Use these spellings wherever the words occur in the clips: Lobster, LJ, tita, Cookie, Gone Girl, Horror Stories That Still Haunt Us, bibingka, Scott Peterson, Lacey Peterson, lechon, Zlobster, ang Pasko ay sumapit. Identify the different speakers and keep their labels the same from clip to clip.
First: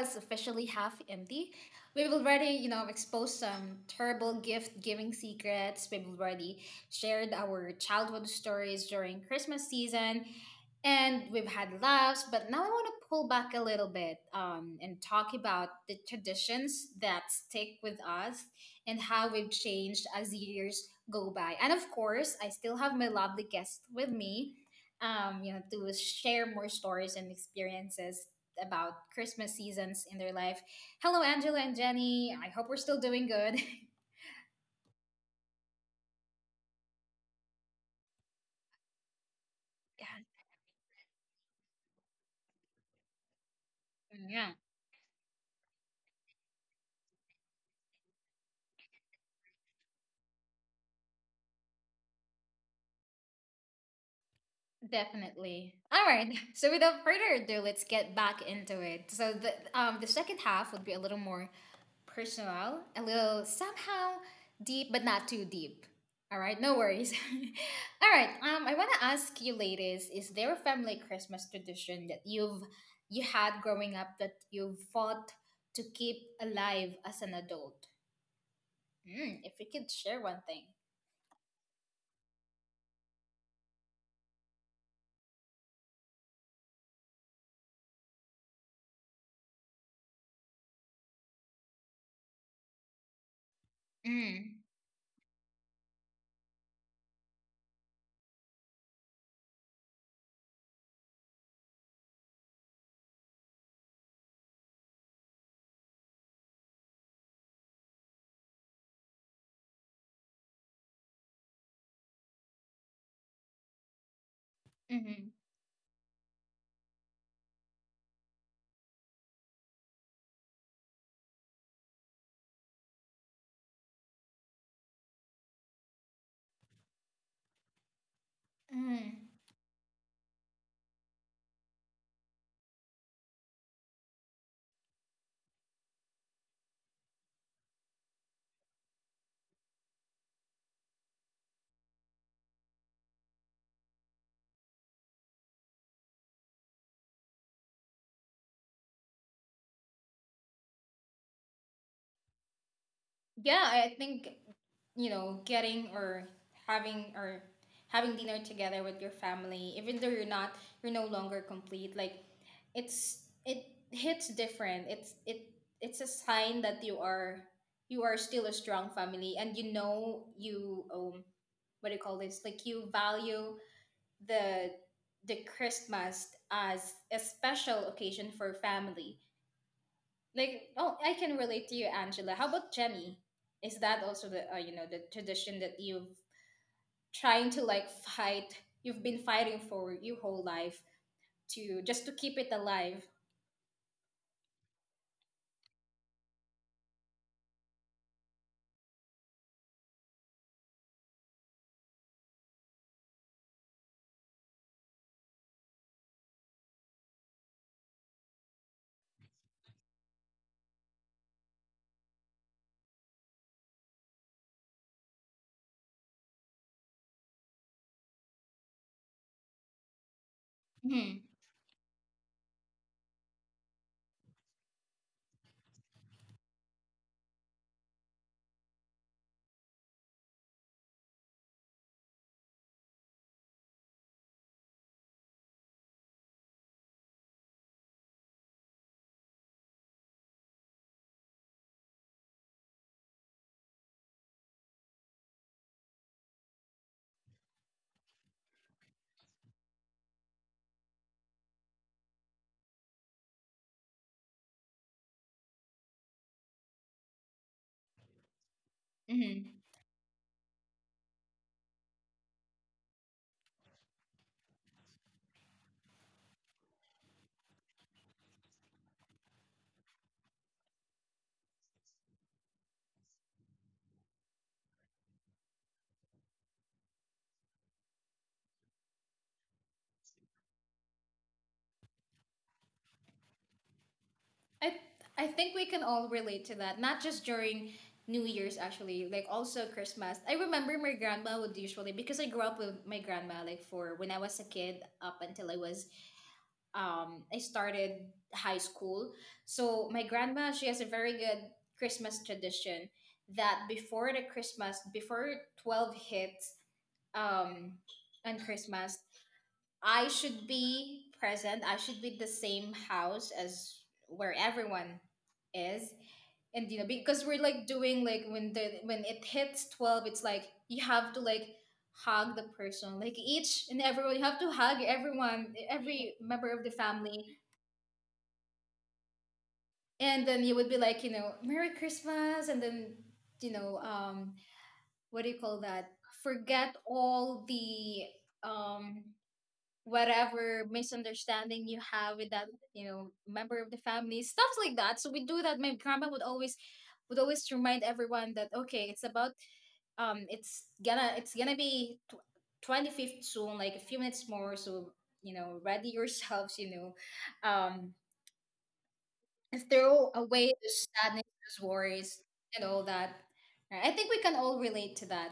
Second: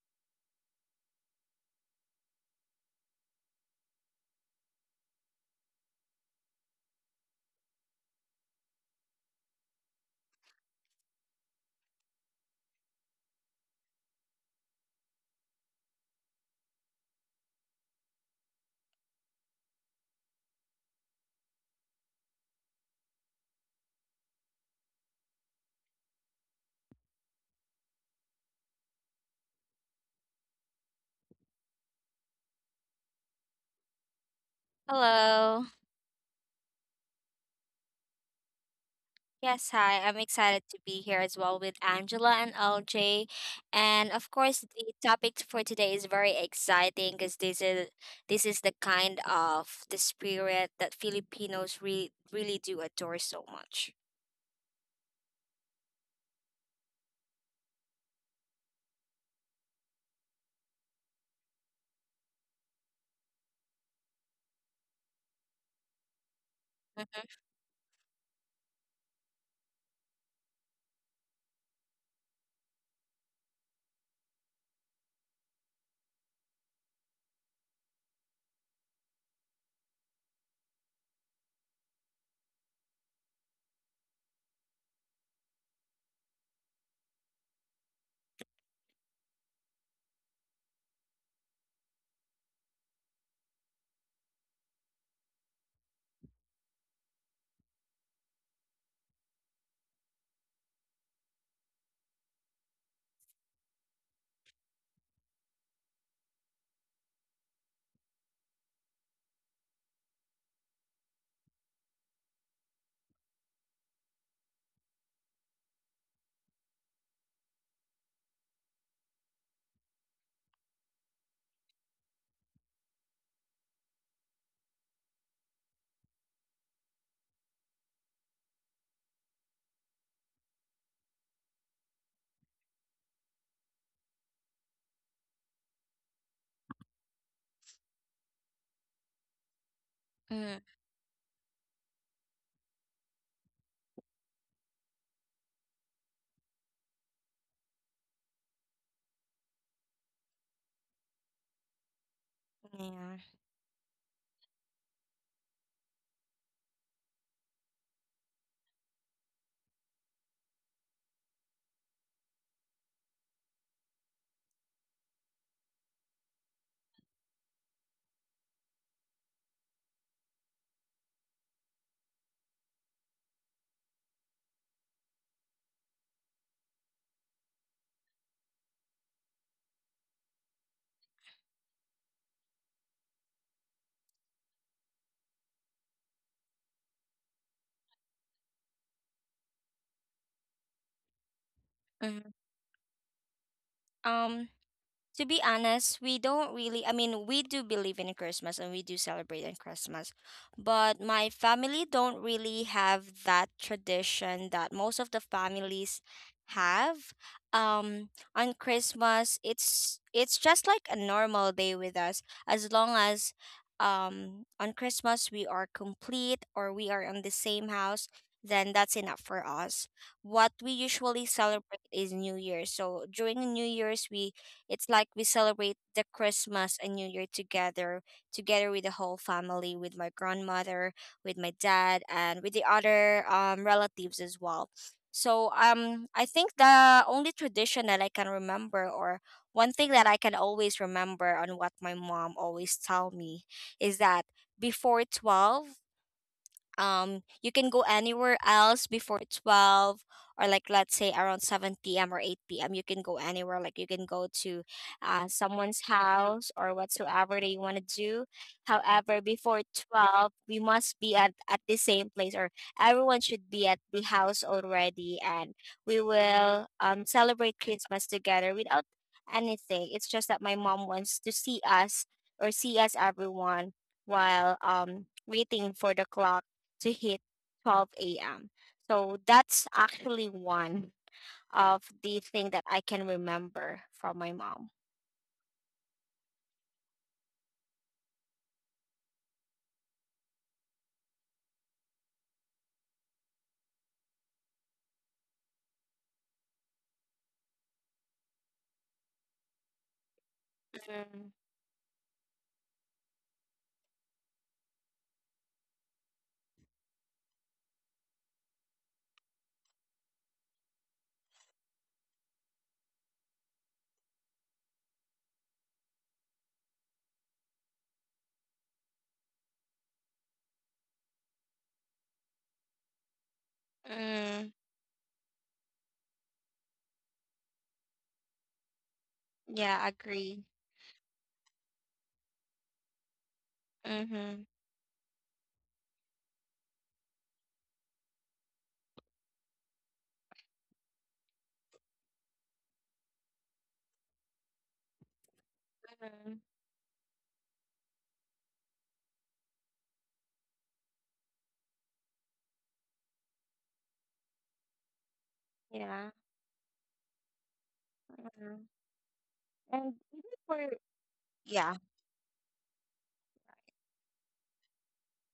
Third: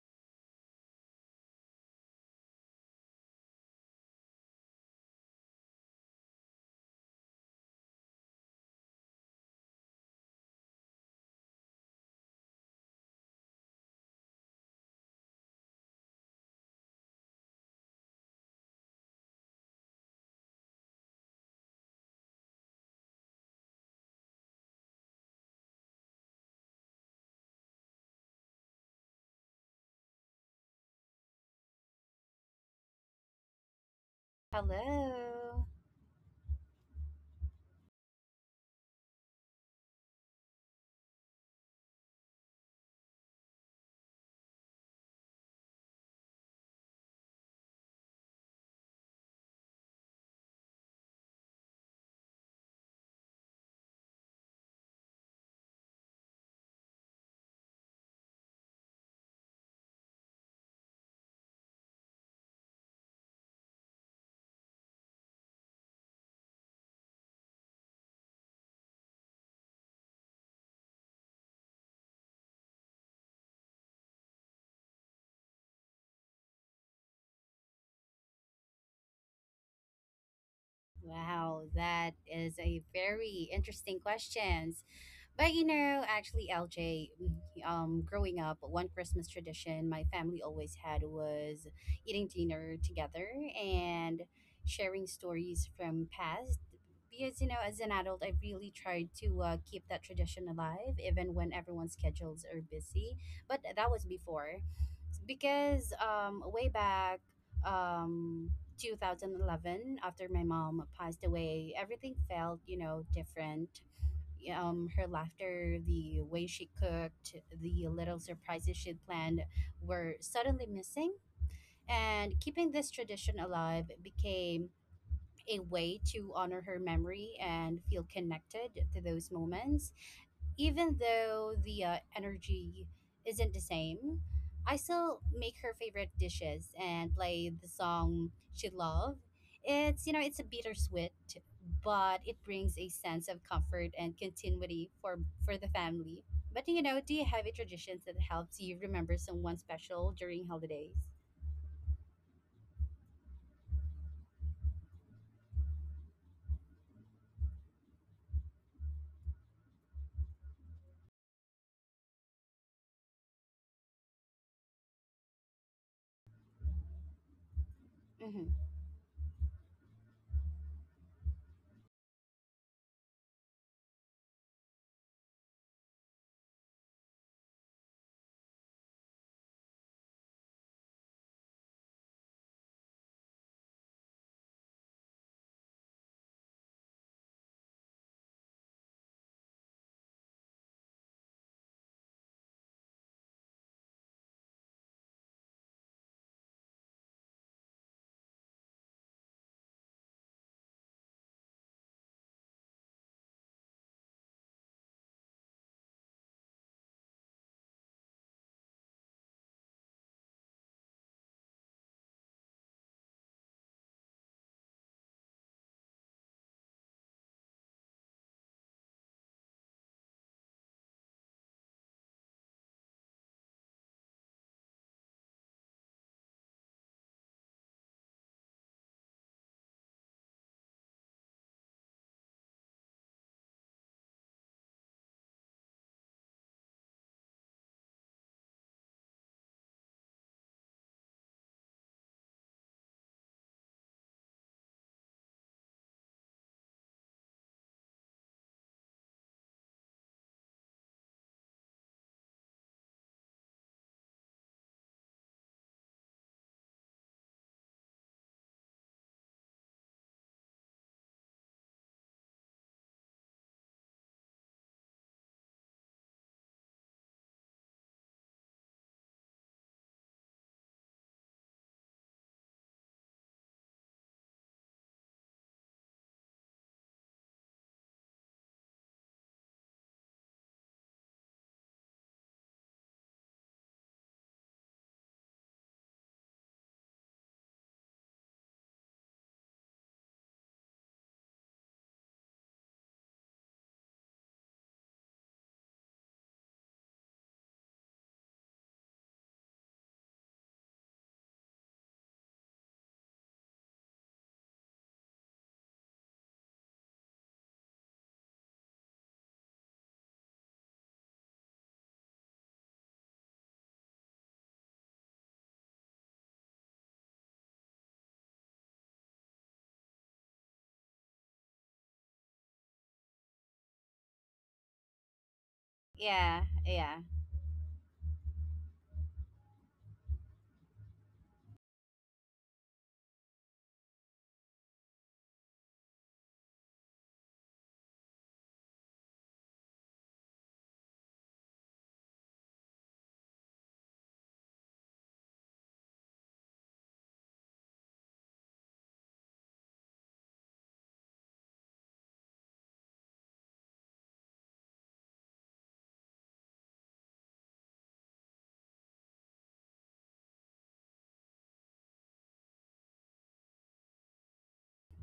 Speaker 1: is officially half empty. We've already exposed some terrible gift giving secrets. We've already shared our childhood stories during Christmas season, and we've had laughs. But now I want to pull back a little bit and talk about the traditions that stick with us and how we've changed as years go by. And of course, I still have my lovely guest with me, to share more stories and experiences about Christmas seasons in their life. Hello, Angela and Jenny. I hope we're still doing good.
Speaker 2: Hello.
Speaker 3: Hello.
Speaker 2: Yes, hi. I'm
Speaker 1: Yeah.
Speaker 2: excited to be here as well with Angela and LJ. And of
Speaker 1: Yeah,
Speaker 2: course, the topic for today is very exciting because this is the kind of the spirit that Filipinos really do adore so much.
Speaker 1: definitely. All right. So without further ado, let's get back into it. So the second half would be a little more personal, a little somehow deep, but not too deep. All right, no worries. All right, I want to ask you, ladies, is there a family Christmas tradition that you had growing up that you have fought to keep alive as an adult? If we could share one thing.
Speaker 3: Wow, that is a very interesting questions. But you know, actually, LJ, growing up, one Christmas tradition my family always had was eating dinner together and
Speaker 1: Mm,
Speaker 3: sharing stories from past. Because you know, as an adult, I really tried to keep that tradition alive, even when everyone's schedules are busy. But that was before. Because way back um 2011, after my mom passed away, everything felt, you know, different.
Speaker 1: mm-hmm,
Speaker 3: Her laughter, the way she cooked, the little surprises she planned were suddenly missing, and keeping this tradition alive became a way to honor her memory and feel
Speaker 1: mm.
Speaker 3: connected to those moments. Even though the energy isn't the same, I still make her favorite dishes and play the song she loved. It's, you
Speaker 2: Hmm.
Speaker 3: know, it's a bittersweet, but it brings a sense of comfort and continuity for the family. But you know, do you have a traditions that helps you remember someone special during holidays?
Speaker 2: Yeah.
Speaker 1: Yeah, I think getting or having or having dinner together with your family, even though you're no longer complete. Like, it hits different. It's a sign that you are still a
Speaker 3: Mm-hmm.
Speaker 1: strong family. And you know you what do you call this, like you value the the Christmas as a special occasion for family. Like, oh, I can relate to you, Angela. How about Jenny? Is that also the the tradition that you've trying to like fight? You've been fighting for your whole life to just to
Speaker 2: Mhm.
Speaker 1: keep it alive.
Speaker 2: Um, to be honest, we don't really, I mean, we do believe in Christmas and we do celebrate in Christmas, but my family don't really have that tradition that most of the families have. Um, on Christmas, it's just like a normal day with us, as long as on Christmas we are complete or we are in the same house, then that's enough for us. What we
Speaker 1: Hmm.
Speaker 2: usually celebrate is New Year. So during New Year's we it's like we celebrate the Christmas and New Year together, together with the whole family, with my grandmother, with my dad, and with the other relatives as well. So I think the only tradition that I can remember, or one thing that I can always remember on what my mom always tell me, is that before 12, you can go anywhere else before 12, or like let's say around 7 p.m or 8 p.m you can go anywhere, like you can go to someone's house or whatsoever that you want to do. However,
Speaker 1: Hmm.
Speaker 2: before 12 we must be at the same place, or everyone should be at the house already, and we will celebrate Christmas together without anything. It's just that my mom wants to see us, or see us everyone, while waiting for the clock to hit 12 a.m. So that's actually one of the thing that I can remember from my mom.
Speaker 1: I I think we can all relate to that. Not just during New Year's, actually, like also Christmas. I remember my grandma would usually, because I grew up with my grandma, like for when I was a kid up until I started high school. So my grandma, she has a very
Speaker 2: Mm-hmm.
Speaker 1: good Christmas tradition that before the Christmas, before 12 hits um, on Christmas, I should be present. I should be the same house as where everyone is. And because we're like doing like when the when it hits 12, it's like you have to like hug the person, like each and everyone. You have to
Speaker 2: Mm-hmm.
Speaker 1: hug everyone, every member
Speaker 3: Yeah,
Speaker 1: of the
Speaker 3: yeah.
Speaker 1: family.
Speaker 2: Yeah, agree.
Speaker 1: And then you would be like, "Merry Christmas," and then you know
Speaker 2: Mm-hmm.
Speaker 1: um what do you call that, forget all the um whatever misunderstanding you have with that member of the family, stuff like that. So we do that. My grandma would
Speaker 2: Mm-hmm.
Speaker 1: always remind everyone that, okay, it's gonna be 25th soon, like a few minutes more. So ready
Speaker 2: Yeah.
Speaker 1: yourselves, um
Speaker 2: Mhm.
Speaker 1: and
Speaker 2: And
Speaker 1: throw
Speaker 2: even
Speaker 1: away
Speaker 2: for
Speaker 1: the sadness, those
Speaker 2: yeah,
Speaker 1: worries, and all that. Right? I think we can all relate to that.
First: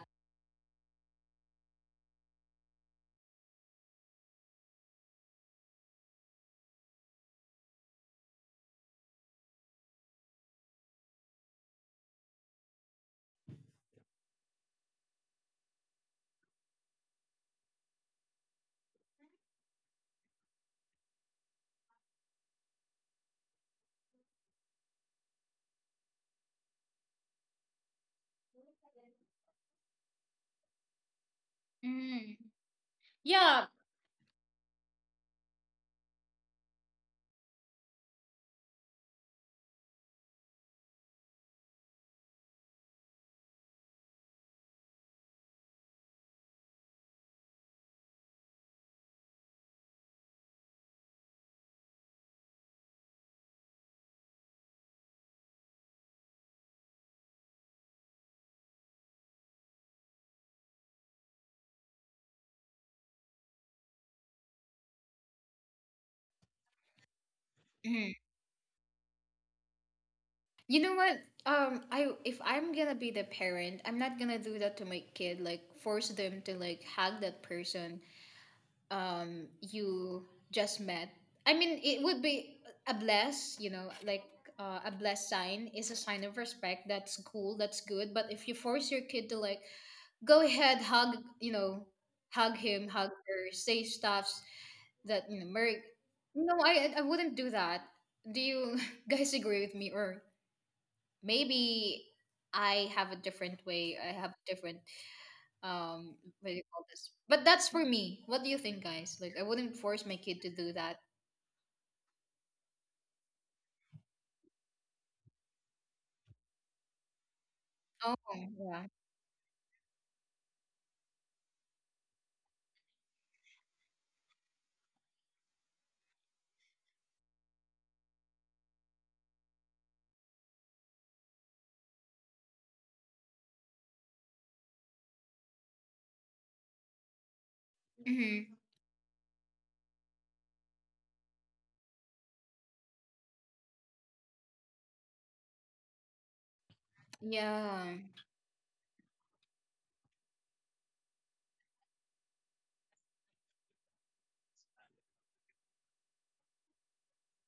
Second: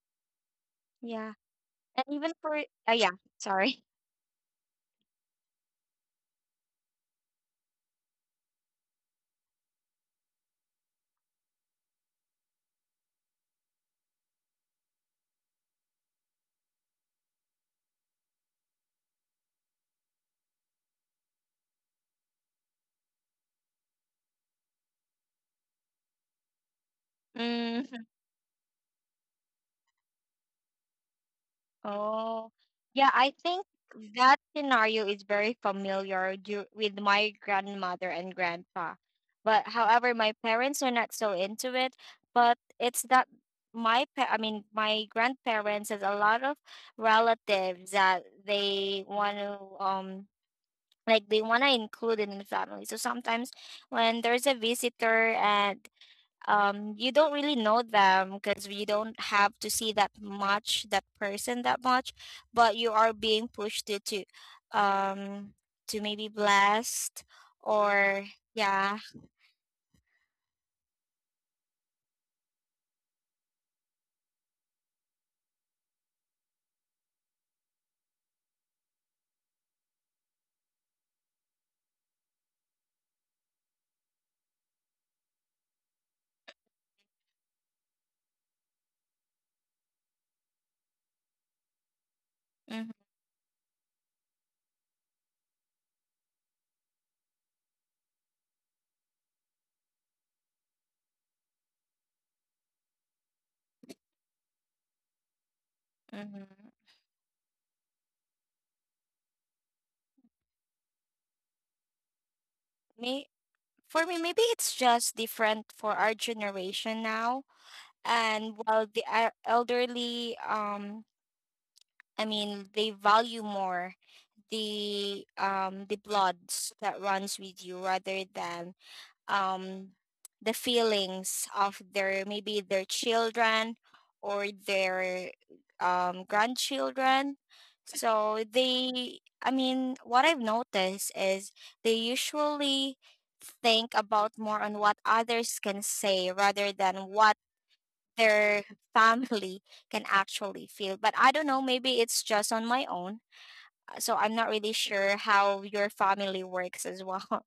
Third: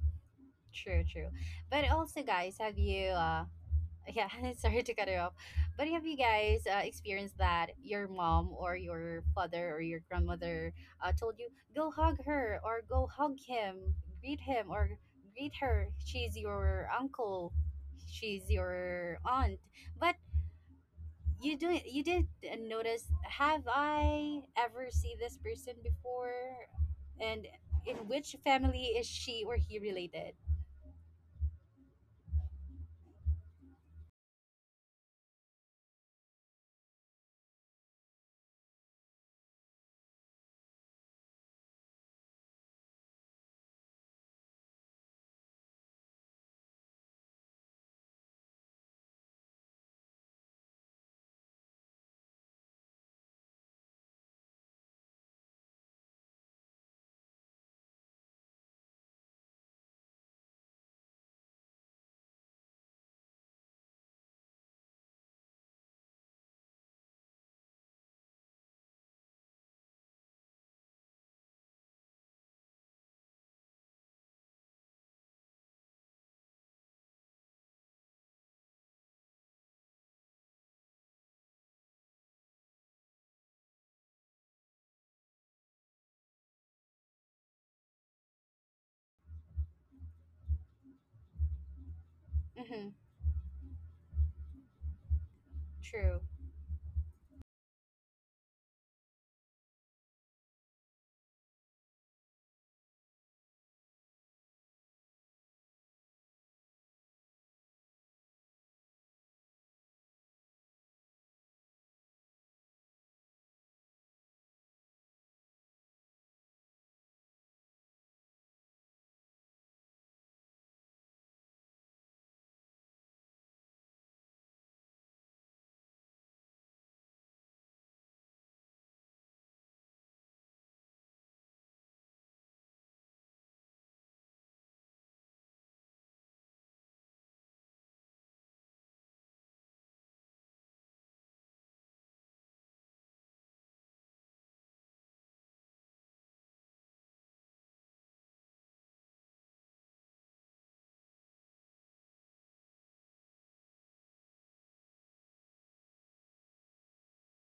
Speaker 3: True, true.
Speaker 2: yeah,
Speaker 3: But
Speaker 2: and
Speaker 3: also,
Speaker 2: even
Speaker 3: guys,
Speaker 2: for
Speaker 3: have you?
Speaker 2: yeah, sorry.
Speaker 3: Yeah, sorry to cut it off, but have you guys experienced that your mom or your father or your grandmother told you go hug her or go hug him, greet him or greet her? She's your uncle, she's your aunt, but you do you did notice, have I ever seen this person before, and in
Speaker 2: Mm-hmm.
Speaker 3: which family is she or he related?
Speaker 1: Mm.
Speaker 2: Oh, yeah, I think
Speaker 1: Yeah.
Speaker 2: that scenario is very familiar with my grandmother and grandpa. But however, my parents are not so into it. But it's that I mean, my grandparents has a lot of relatives that they want to um like they want to include in the family. So sometimes when there's a visitor and you don't really know them because you don't have to see that much that person that much, but you are being pushed to um to maybe blast
Speaker 1: Mm.
Speaker 2: or yeah.
Speaker 1: You know what? I If I'm gonna be the parent, I'm not gonna do that to my kid. Like, force them to like hug that person you just met. I mean, it would be a bless. You know, like. A bless sign is a sign of respect. That's cool. That's good. But if you force your kid to like go ahead, hug, hug him,
Speaker 2: Mm-hmm,
Speaker 3: Mm-hmm.
Speaker 1: hug her, say stuffs that Merc.
Speaker 3: True.
Speaker 1: No, I wouldn't do that. Do you guys agree with me, or maybe I have a different way? I have different um, what do you
Speaker 2: mm-hmm.
Speaker 1: call this? But that's for me. What do you think, guys? Like, I wouldn't force my kid to do that.
Speaker 2: Me For me, maybe it's just different for our generation now,
Speaker 1: Oh,
Speaker 2: and
Speaker 1: yeah.
Speaker 2: while the elderly I mean, they value more the bloods that runs with you rather than um, the feelings of their, maybe their children, or their grandchildren. So
Speaker 1: Hmm.
Speaker 2: they, I mean, what I've noticed is they usually think about more on what others can say rather than what
Speaker 1: Yeah.
Speaker 2: their family can actually feel. But I don't know, maybe it's just on my own. So I'm not really sure how your family works as well.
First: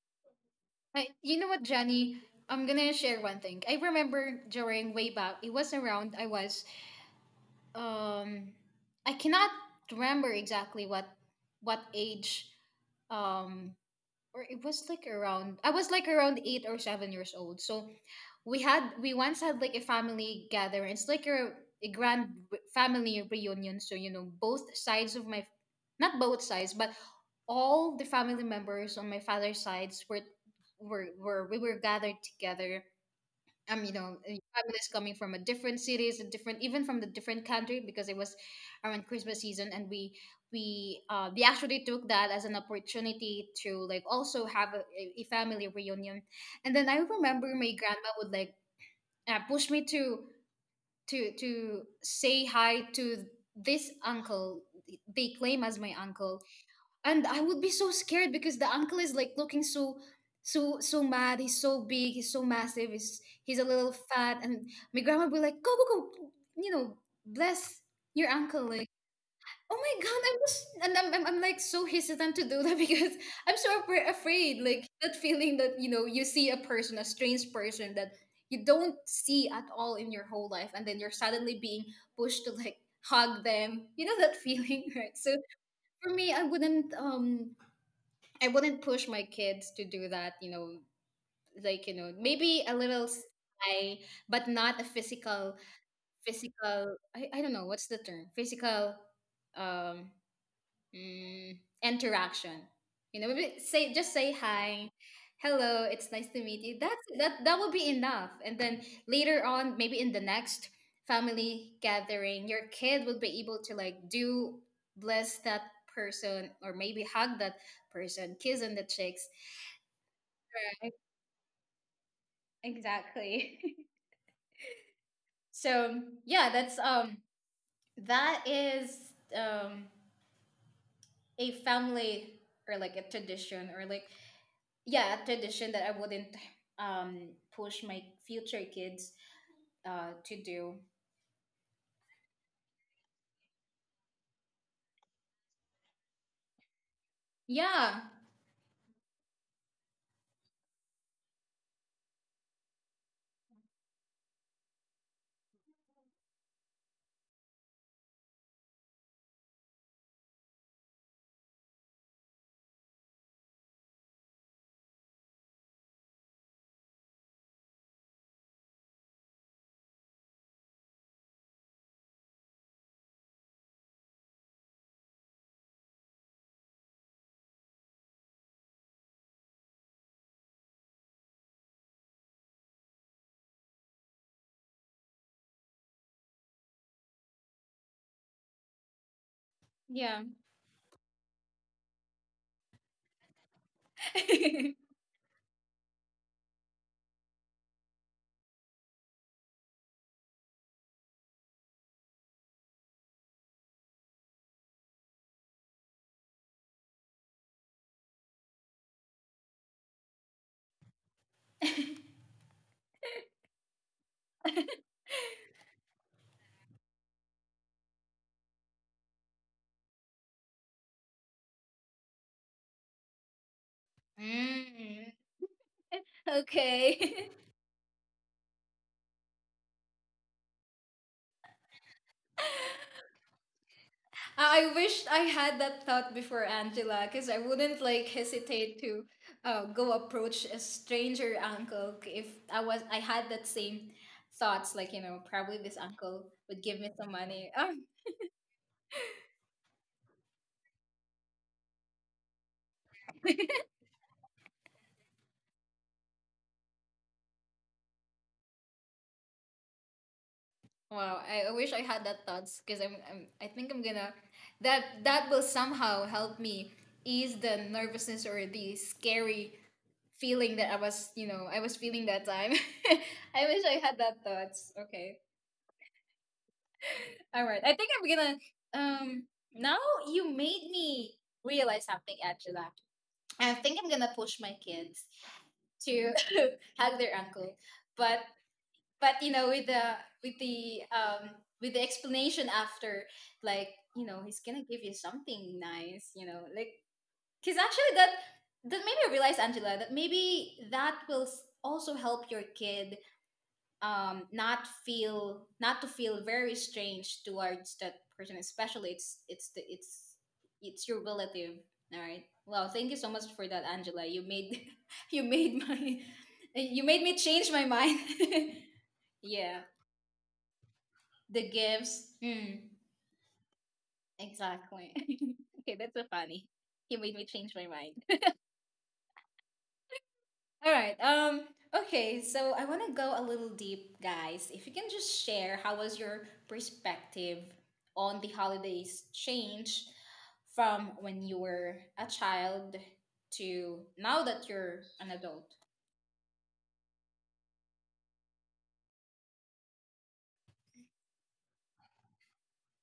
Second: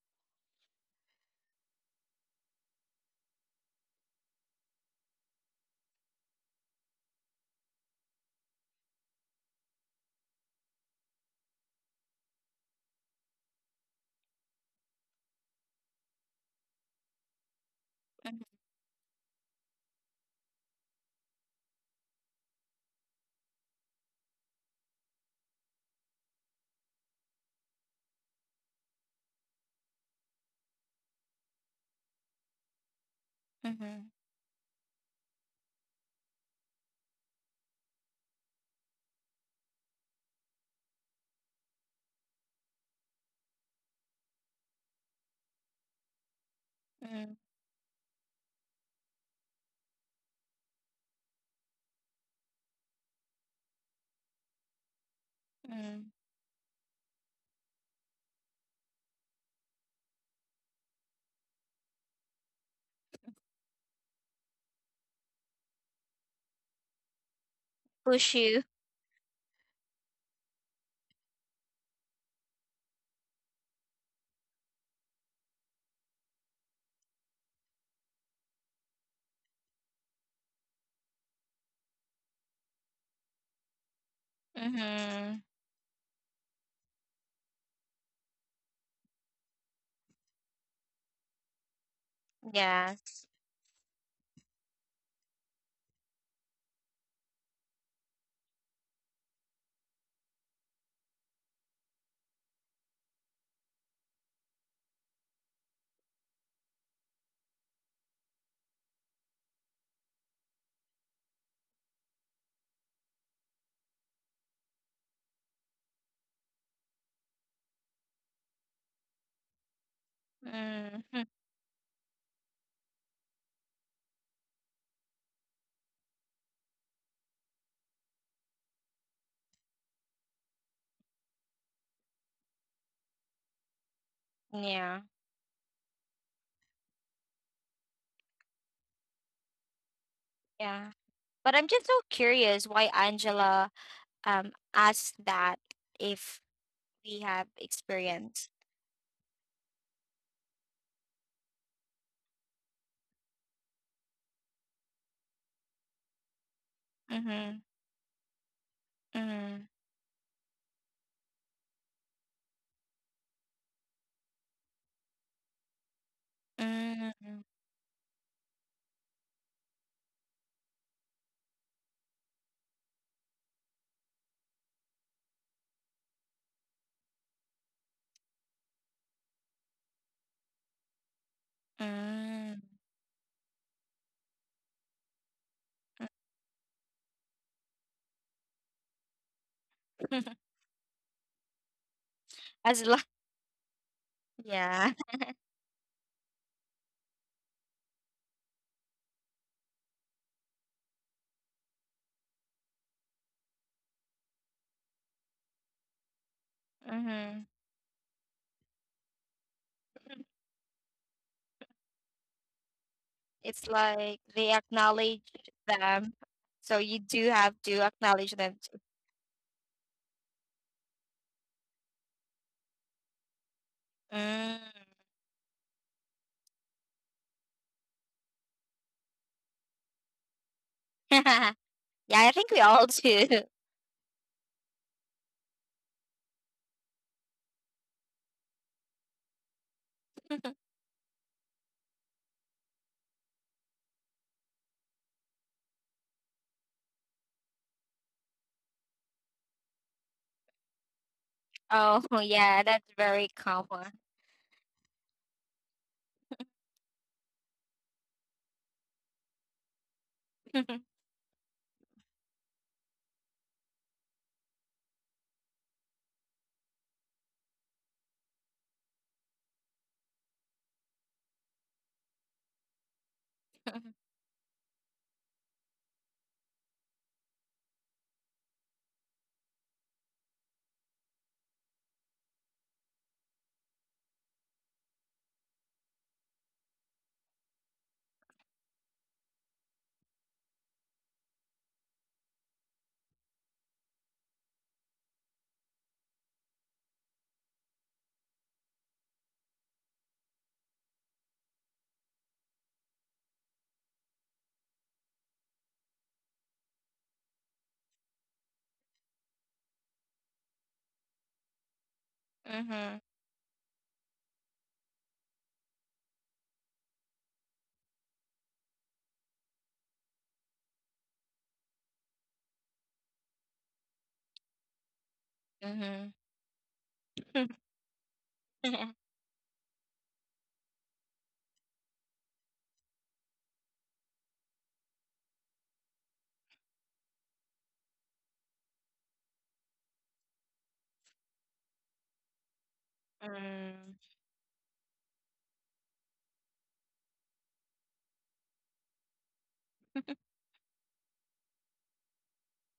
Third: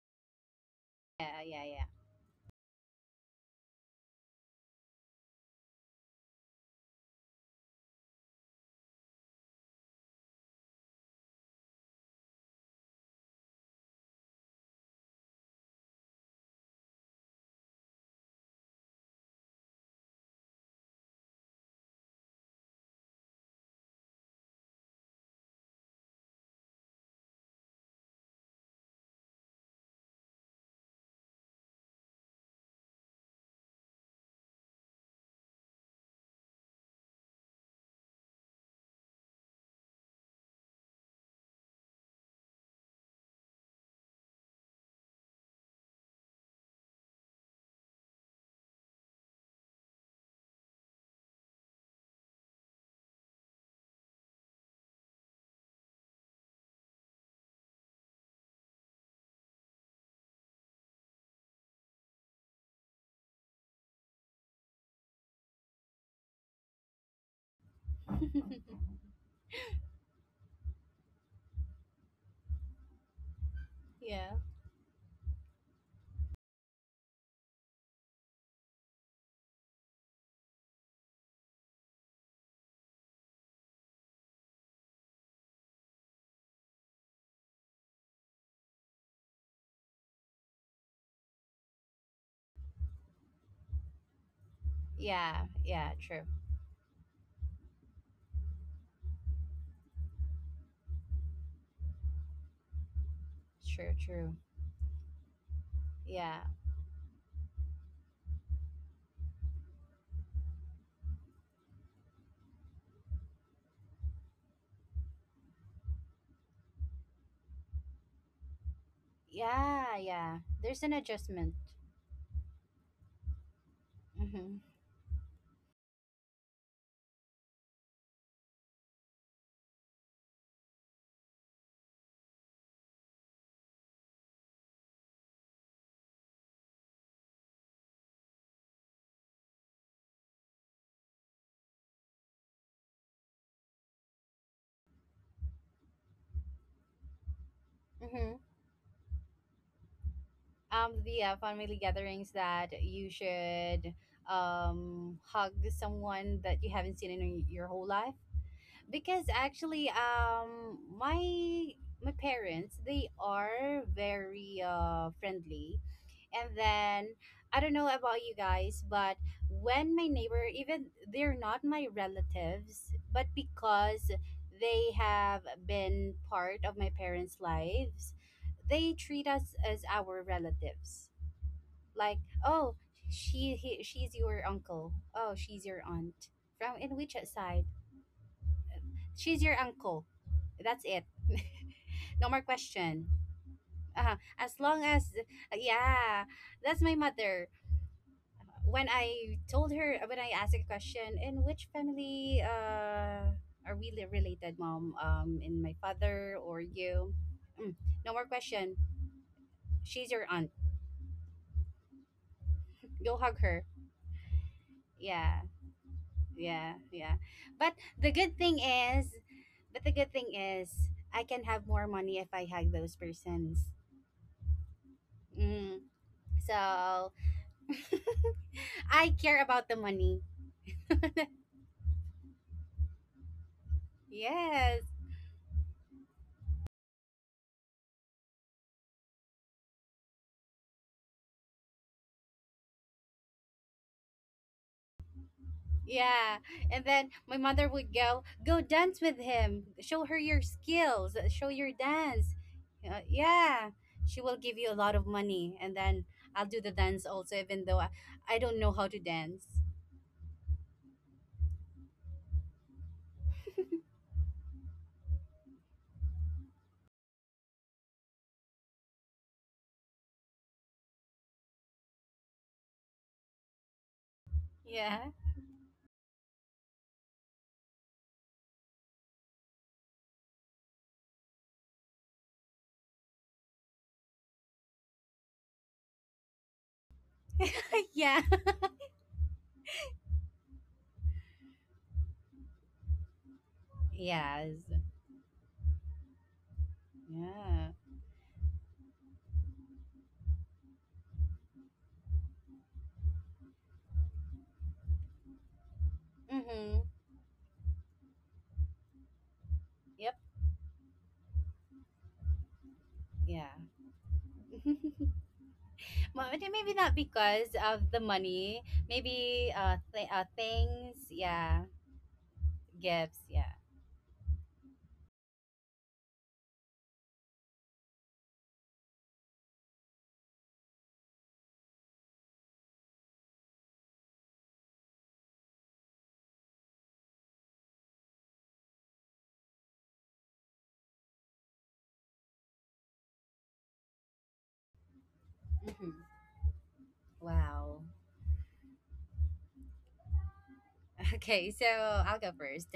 Speaker 1: I, you
Speaker 3: Yeah,
Speaker 1: know what,
Speaker 3: yeah,
Speaker 1: Johnny? I'm gonna share one thing. I remember during way back, it was around um I cannot remember exactly what age, um or it was like around I was like around 8 or 7 years old. So we once had like a family gathering. It's like a grand family reunion. So both sides of my not both sides, but all the family members on my father's sides were we were gathered together,
Speaker 2: Mhm,
Speaker 1: families coming from a different cities, a different, even from the different country, because it was around Christmas season, and we actually took that as an opportunity to like also have a family reunion. And then I
Speaker 2: mhm,
Speaker 1: remember my grandma would like push me to say hi to this uncle, they claim
Speaker 2: mm,
Speaker 1: as my
Speaker 2: mm.
Speaker 1: uncle, and I would be so scared because the uncle is like looking so mad. He's so big. He's so massive. He's a little fat, and my grandma would be like, "Go, go, go! You know, bless your
Speaker 2: Push you.
Speaker 1: uncle."
Speaker 3: yeah.
Speaker 1: Like, oh my god, I'm just and I'm like so hesitant to do that because I'm so
Speaker 3: Yeah,
Speaker 1: afraid. Like that feeling that you see a person, a strange person that you don't see at all in your whole life, and then you're suddenly being pushed to like hug them. You know that feeling, right? So
Speaker 2: Mhm.
Speaker 1: for me, I wouldn't push my kids to do that, you know, like, maybe a little
Speaker 2: Yes.
Speaker 1: sly, but not a
Speaker 3: yeah,
Speaker 1: physical,
Speaker 3: yeah. True,
Speaker 1: physical, I don't know, what's the term? Physical um, mm, interaction. You know, maybe say,
Speaker 3: true.
Speaker 1: just say
Speaker 3: True.
Speaker 1: hi, hello, it's nice to
Speaker 3: Yeah,
Speaker 1: meet you. That will be enough. And then later on, maybe in the next family gathering, your kid will be able to like do bless that person, or maybe hug that person, kiss on the cheeks.
Speaker 3: yeah, yeah, there's an
Speaker 1: Right.
Speaker 2: Mhm.
Speaker 3: adjustment.
Speaker 1: Exactly.
Speaker 3: Mm-hmm.
Speaker 1: So yeah, that is a family, or like a tradition, or like
Speaker 2: Yeah.
Speaker 1: yeah, a tradition that I wouldn't um push my future kids to do.
Speaker 2: Yeah. But I'm just so curious why Angela asked that, if we have
Speaker 1: Yeah.
Speaker 3: Mm-hmm.
Speaker 2: experience.
Speaker 3: The family gatherings that you should hug someone that you haven't seen in
Speaker 2: Mhm.
Speaker 3: your whole life. Because
Speaker 2: Mhm.
Speaker 3: actually, my parents, they are very friendly, and then
Speaker 2: Mhm.
Speaker 3: I don't know about you guys, but when my neighbor, even they're not my relatives, but because they have been part of my parents lives, they treat us as our relatives. Like,
Speaker 2: Mm.
Speaker 3: oh, she's your uncle, oh, she's your aunt, from in which side. She's your uncle.
Speaker 1: Yeah.
Speaker 3: That's it. No more
Speaker 2: As long
Speaker 3: question. As long
Speaker 2: yeah.
Speaker 3: as, yeah, that's my mother. When I told her, when I asked a question, in which family are we related, mom? In my father or you?
Speaker 2: Mhm.
Speaker 3: Mm, no more question. She's your aunt. Go hug her.
Speaker 2: It's like they acknowledge
Speaker 3: Yeah,
Speaker 2: them.
Speaker 3: yeah,
Speaker 2: So you
Speaker 3: yeah.
Speaker 2: do have
Speaker 3: But
Speaker 2: to
Speaker 3: the
Speaker 2: acknowledge
Speaker 3: good thing
Speaker 2: them too.
Speaker 3: is, but the good thing is, I can have more money if I hug those persons.
Speaker 2: Mm.
Speaker 1: mm,
Speaker 3: Mm. So
Speaker 1: okay.
Speaker 3: I care about the money.
Speaker 2: Yeah, I think we all do.
Speaker 1: I I
Speaker 3: Yes.
Speaker 1: wished I had that thought before, Angela, because I wouldn't like hesitate to go approach a stranger uncle if I had that same thoughts. Probably this uncle
Speaker 3: Yeah.
Speaker 1: would give
Speaker 3: And
Speaker 1: me
Speaker 3: then
Speaker 1: some
Speaker 3: my
Speaker 1: money.
Speaker 3: mother would go, go dance with him. Show her your skills. Show your
Speaker 2: Oh,
Speaker 3: dance.
Speaker 2: yeah, that's very
Speaker 3: Yeah.
Speaker 2: common.
Speaker 3: She will give you a lot of money. And then I'll do the dance also, even though I don't know how to dance.
Speaker 1: Oh wow! I wish I had that thoughts, because I think I'm gonna that will somehow help me ease the nervousness or the scary feeling that I was feeling that time. I wish I
Speaker 2: Mhm.
Speaker 1: had that thoughts.
Speaker 3: Yeah.
Speaker 1: Okay. All right. I think I'm gonna. Um. Now you made me realize something, Angela. I think I'm gonna push my kids to hug their uncle, but
Speaker 3: Yeah.
Speaker 1: you know, with with the um the explanation after, like he's
Speaker 3: Yes.
Speaker 1: gonna give you something nice, because
Speaker 3: Yeah.
Speaker 1: actually that made me realize, Angela, that maybe that will also help your kid not to feel very
Speaker 3: Mm-hmm.
Speaker 1: strange towards that person, especially it's
Speaker 3: Yep.
Speaker 1: it's your relative. All right, wow, thank you so much for
Speaker 3: Yeah.
Speaker 1: that, Angela. You made, you made my,
Speaker 3: But maybe
Speaker 1: you
Speaker 3: not
Speaker 1: made me change
Speaker 3: because
Speaker 1: my
Speaker 3: of
Speaker 1: mind.
Speaker 3: the money. Maybe
Speaker 1: Yeah,
Speaker 3: things.
Speaker 1: the
Speaker 3: Yeah.
Speaker 1: gifts.
Speaker 3: Gifts, yeah.
Speaker 1: Exactly. Okay,
Speaker 2: Mhm.
Speaker 1: that's so
Speaker 2: Mhm.
Speaker 1: funny. He made me change my mind.
Speaker 2: Mm.
Speaker 1: All right. Okay. So I want to go a little deep, guys. If you can just share, how was your perspective on the holidays change from when you were a child to now that you're an adult?
Speaker 3: hmm Wow. Okay, so I'll go first.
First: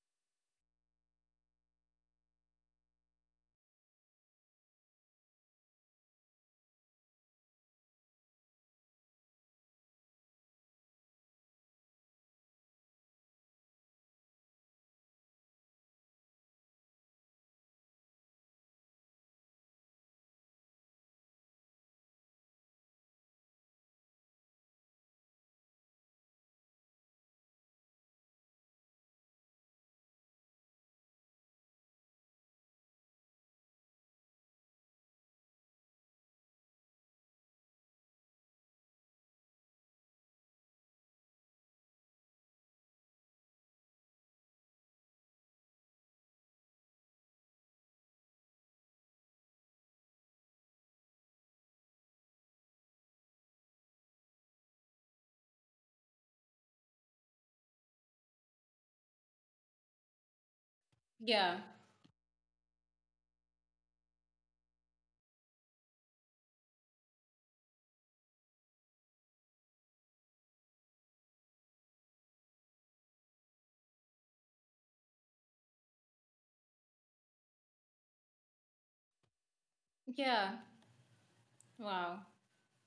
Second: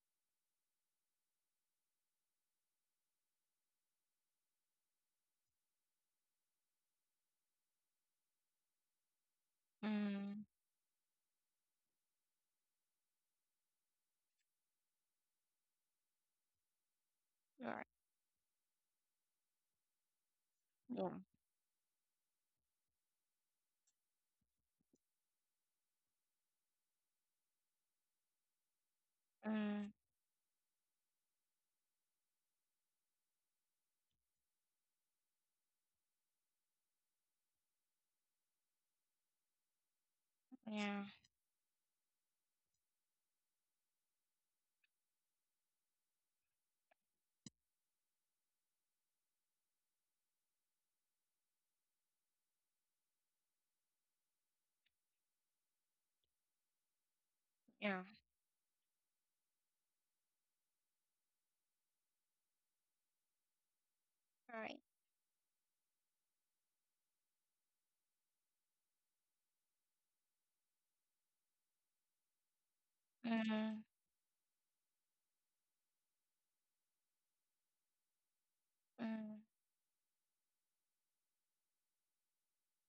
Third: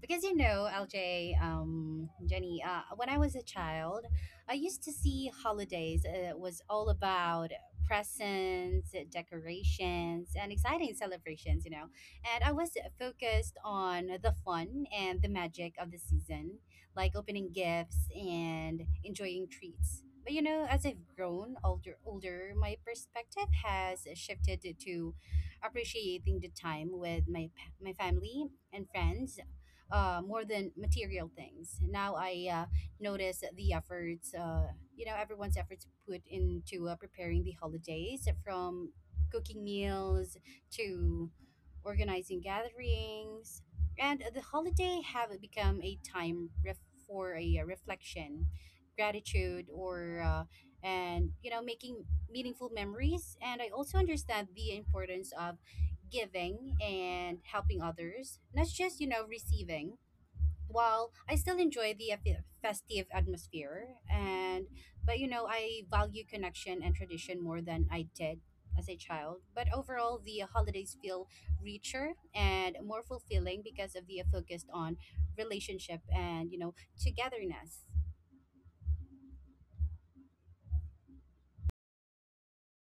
Speaker 3: Because you know, LJ, Jenny, when I was a child, I used to see holidays was all about presents, decorations,
Speaker 2: Mm.
Speaker 3: and exciting celebrations, you know. And I was focused on the fun and the magic of the season, like opening
Speaker 2: Right.
Speaker 3: gifts and enjoying treats. But you know, as I've
Speaker 2: Yeah.
Speaker 3: grown older, my perspective has shifted to appreciating the time with my my family and friends,
Speaker 2: Mm.
Speaker 3: more than material things. Now I notice the you know, everyone's efforts put into preparing the holidays, from cooking meals
Speaker 2: Yeah.
Speaker 3: to organizing gatherings. And the holiday have become a time ref- for a reflection, gratitude, or and you know making meaningful memories. And I also understand the importance of giving and helping
Speaker 2: Yeah.
Speaker 3: others, not just you know receiving, while I still
Speaker 1: Yeah.
Speaker 3: enjoy the festive atmosphere, and
Speaker 2: Right.
Speaker 3: but you know I value connection and tradition more than I did as a child. But overall, the holidays feel richer and more fulfilling
Speaker 2: Mhm.
Speaker 3: because of the focused on relationship and you know togetherness.
Speaker 2: Mm.
Speaker 1: Yeah. Wow.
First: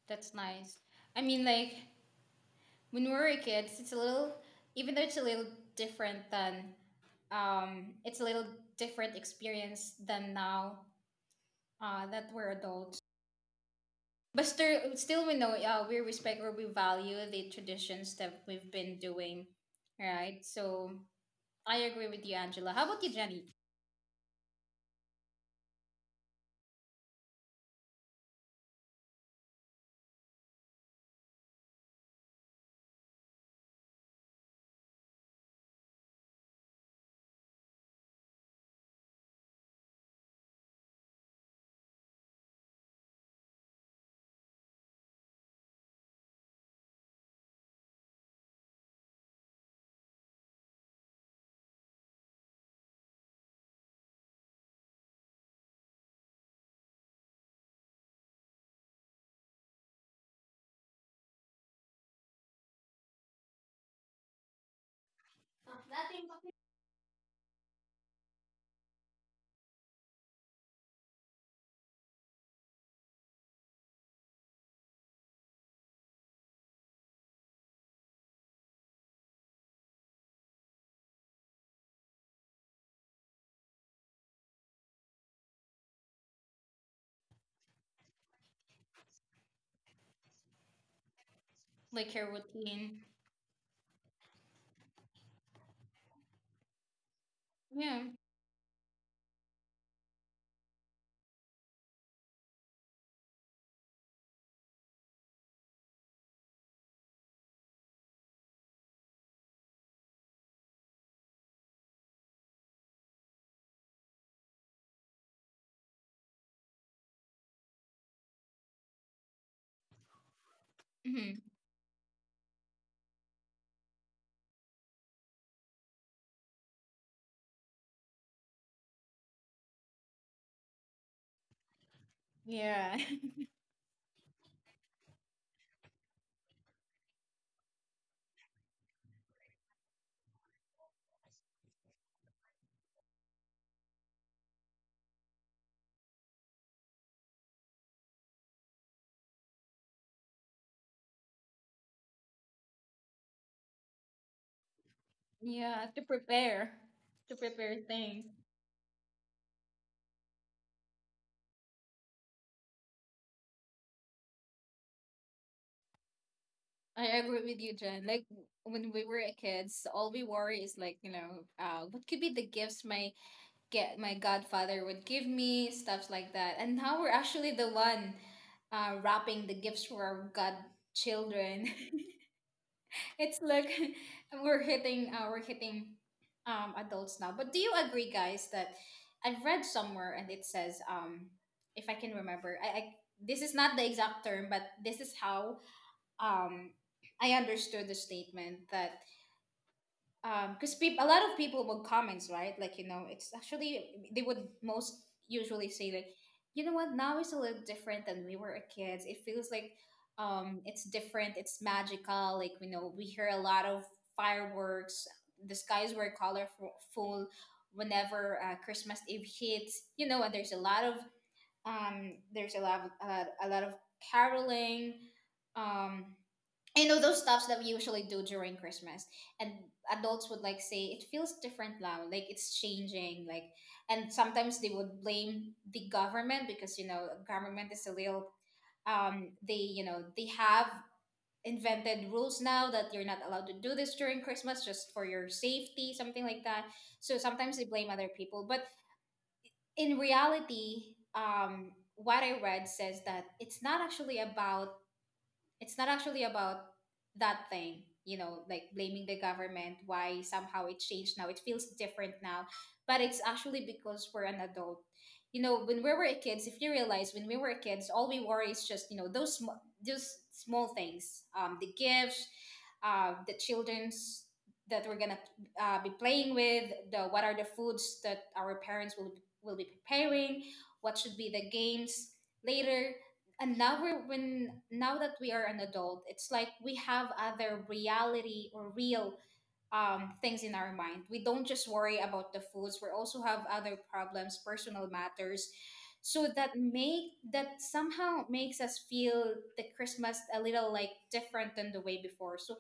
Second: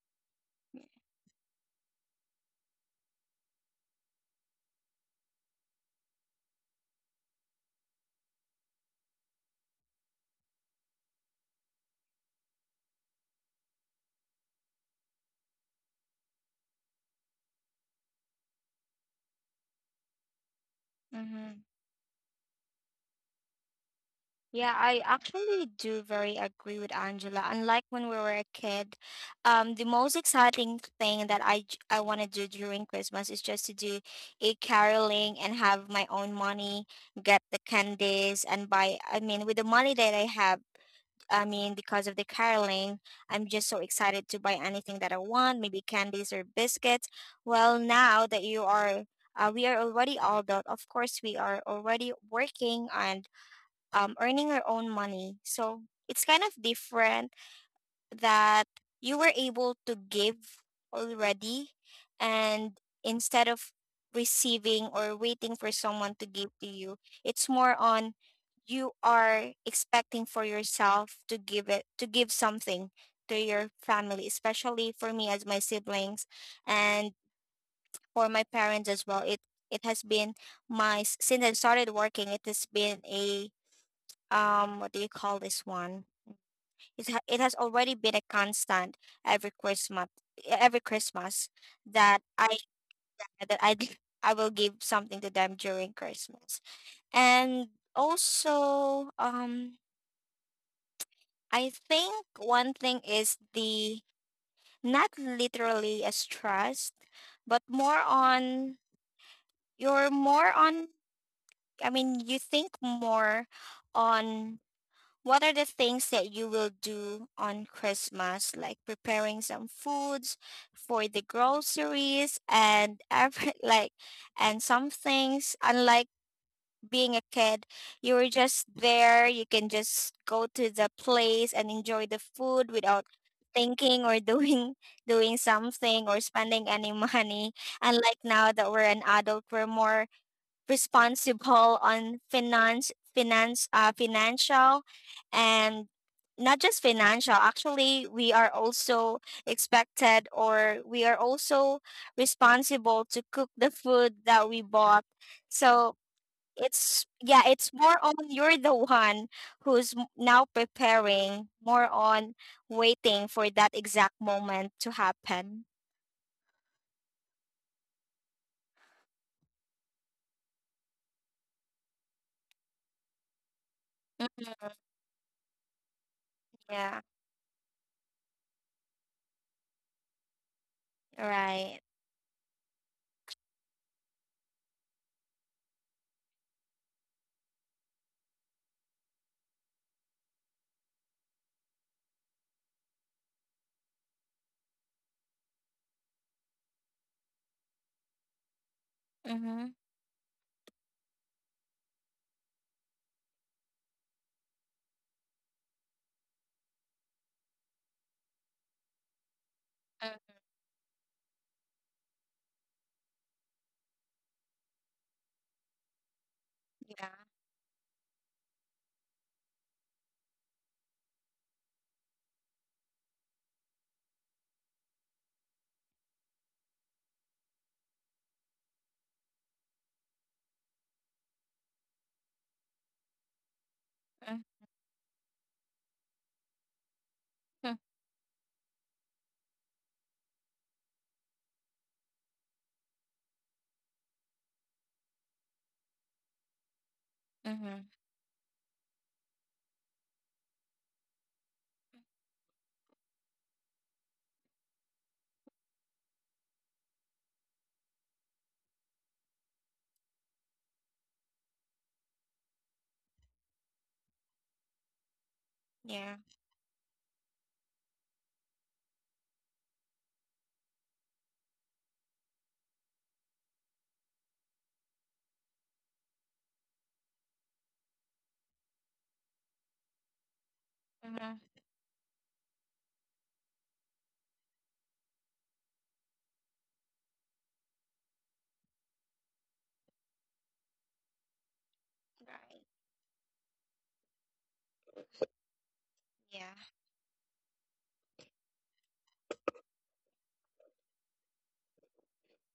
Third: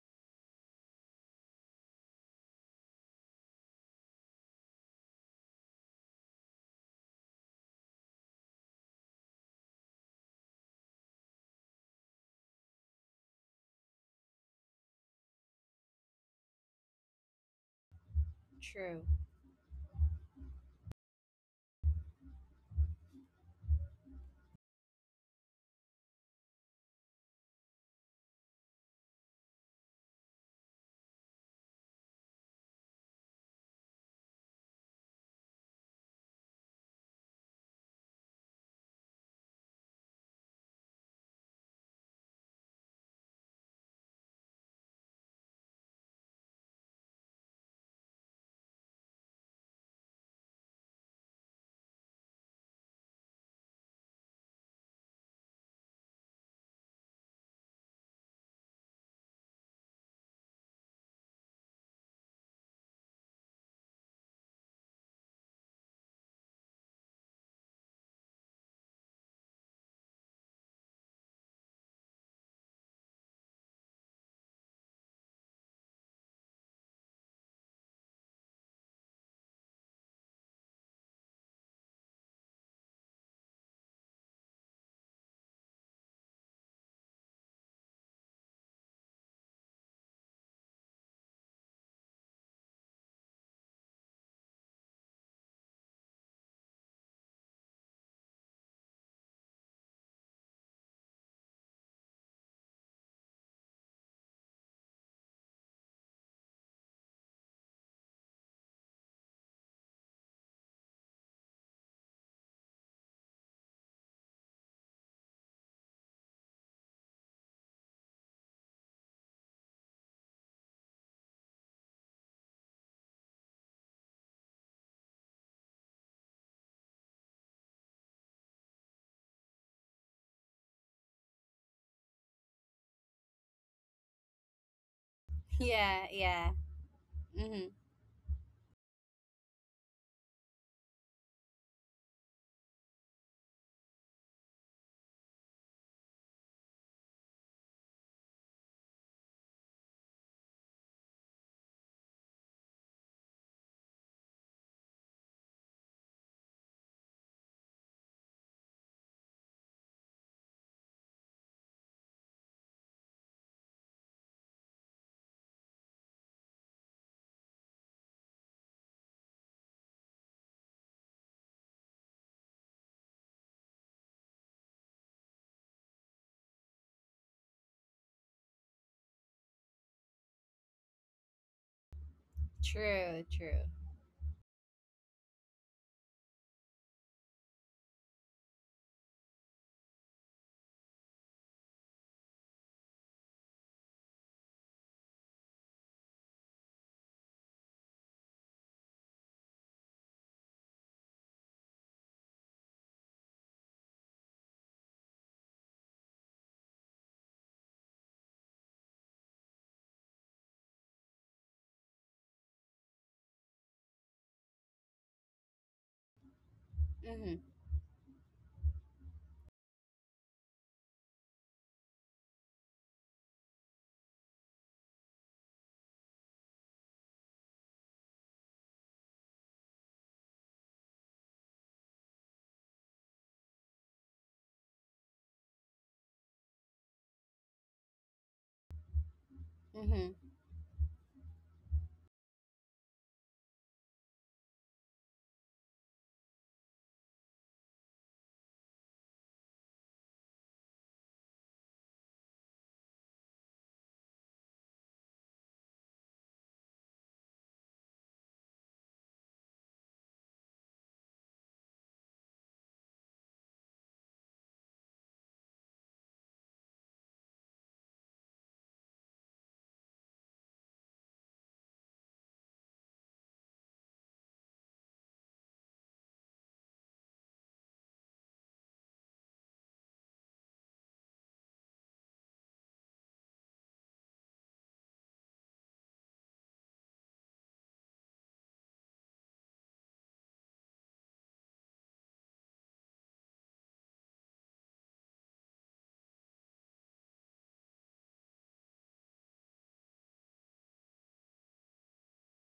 Speaker 1: That's nice. I mean, like, when we were kids, it's a little, even though it's a little different than, it's a little different experience than now. That we're adults. But still we know, we respect or we value the traditions that we've been
Speaker 3: True.
Speaker 1: doing, right? So
Speaker 2: Mm-hmm.
Speaker 1: I agree with you, Angela. How about you, Jenny?
Speaker 2: Yeah, I actually do very agree with Angela. Unlike when we were a kid, the most exciting thing that I want to do during Christmas is just to do a caroling and have my own money, get the candies, and buy. I mean, with the money that I have, I mean, because of the caroling, I'm just so excited to buy anything that I want, maybe candies or biscuits. Well, now that you are, we are already adult. Of course, we are already working and earning our own money. So it's kind of different, that you were able to give already and instead of receiving or waiting for someone to give to you, it's more on you are expecting for yourself to give, it to give something to your family, especially for me as my siblings, and for my parents as well. It has been my since I started working it has been a what do you call this one, it, it has already been a constant every Christmas, every Christmas
Speaker 1: Like
Speaker 2: that
Speaker 1: your
Speaker 2: I
Speaker 1: routine?
Speaker 2: that I will give something to them during Christmas. And
Speaker 1: Yeah.
Speaker 2: also, I think one thing is the not literally as trust, but more on you're more on. I mean, you think more on what are the things that you will do on Christmas, like preparing some foods for the
Speaker 1: Hmm.
Speaker 2: groceries and every, like, and some things unlike being a kid, you were just there, you can just go to the place and enjoy the food
Speaker 1: Yeah.
Speaker 2: without thinking or doing
Speaker 3: Yeah,
Speaker 2: something or
Speaker 3: yeah.
Speaker 2: spending any money.
Speaker 3: Mm-hmm.
Speaker 2: Unlike now that we're an adult, we're more responsible on financial, and not just financial. Actually, we are also expected, or we are also responsible to cook the food that we bought.
Speaker 1: Yeah.
Speaker 2: So
Speaker 1: To prepare,
Speaker 2: it's,
Speaker 1: to
Speaker 2: yeah, it's
Speaker 1: prepare
Speaker 2: more on
Speaker 1: things.
Speaker 2: you're the one now preparing, more on waiting for that exact moment to happen.
Speaker 1: I agree with you, Jen. Like when we were kids, all we worry is like, you know, what could be the gifts my get my
Speaker 2: Mhm.
Speaker 1: godfather would give me, stuff like that. And now
Speaker 2: Yeah,
Speaker 1: we're actually the one wrapping the gifts for our godchildren.
Speaker 2: right.
Speaker 3: True,
Speaker 1: It's
Speaker 3: true.
Speaker 1: like we're hitting adults now. But do you agree, guys, that I've read somewhere and it says, if I can remember, I this is not the exact term, but this is how um, I understood the statement that
Speaker 2: Mm-hmm.
Speaker 1: because people a lot of people will comments, right? Like, you know, it's actually they would most usually say like, you know what, now it's a little different than we were kids. It feels like,
Speaker 2: Mm,
Speaker 1: it's different, it's magical. Like, you know, we hear a lot of fireworks, the skies were
Speaker 2: yeah.
Speaker 1: colorful
Speaker 3: Mm-hmm.
Speaker 1: whenever Christmas Eve hits, you know, and there's a lot of there's a lot of caroling, um you know, those stuffs that we usually do during Christmas. And adults would like say it feels different now, like it's changing. Like, and
Speaker 2: Mm-hmm.
Speaker 1: sometimes they would blame the government because, you know, government is a little they, you know, they
Speaker 3: Mm-hmm.
Speaker 1: have invented rules now that you're not allowed to do this during Christmas just for your safety, something like that. So sometimes they
Speaker 2: Mm-hmm.
Speaker 1: blame other people, but in reality, what I read says that it's not actually about that thing, you know, like blaming the government why somehow it changed now, it feels different now. But it's actually because we're an adult. You know, when we were
Speaker 2: Yeah.
Speaker 1: kids, if you realize, when we were kids, all we worry is just, you know, those those small things, um, the gifts, the children's that we're gonna be playing with, the what are the foods that our parents will be preparing, what should be
Speaker 2: Mm-hmm.
Speaker 1: the games later. And now we're when now that we are an adult, it's like we have other reality or real things in our mind. We don't just worry about the
Speaker 2: Right.
Speaker 1: foods, we also have other problems, personal matters. So that
Speaker 2: Yeah.
Speaker 1: make that somehow makes us feel the Christmas a little like different than the way before. So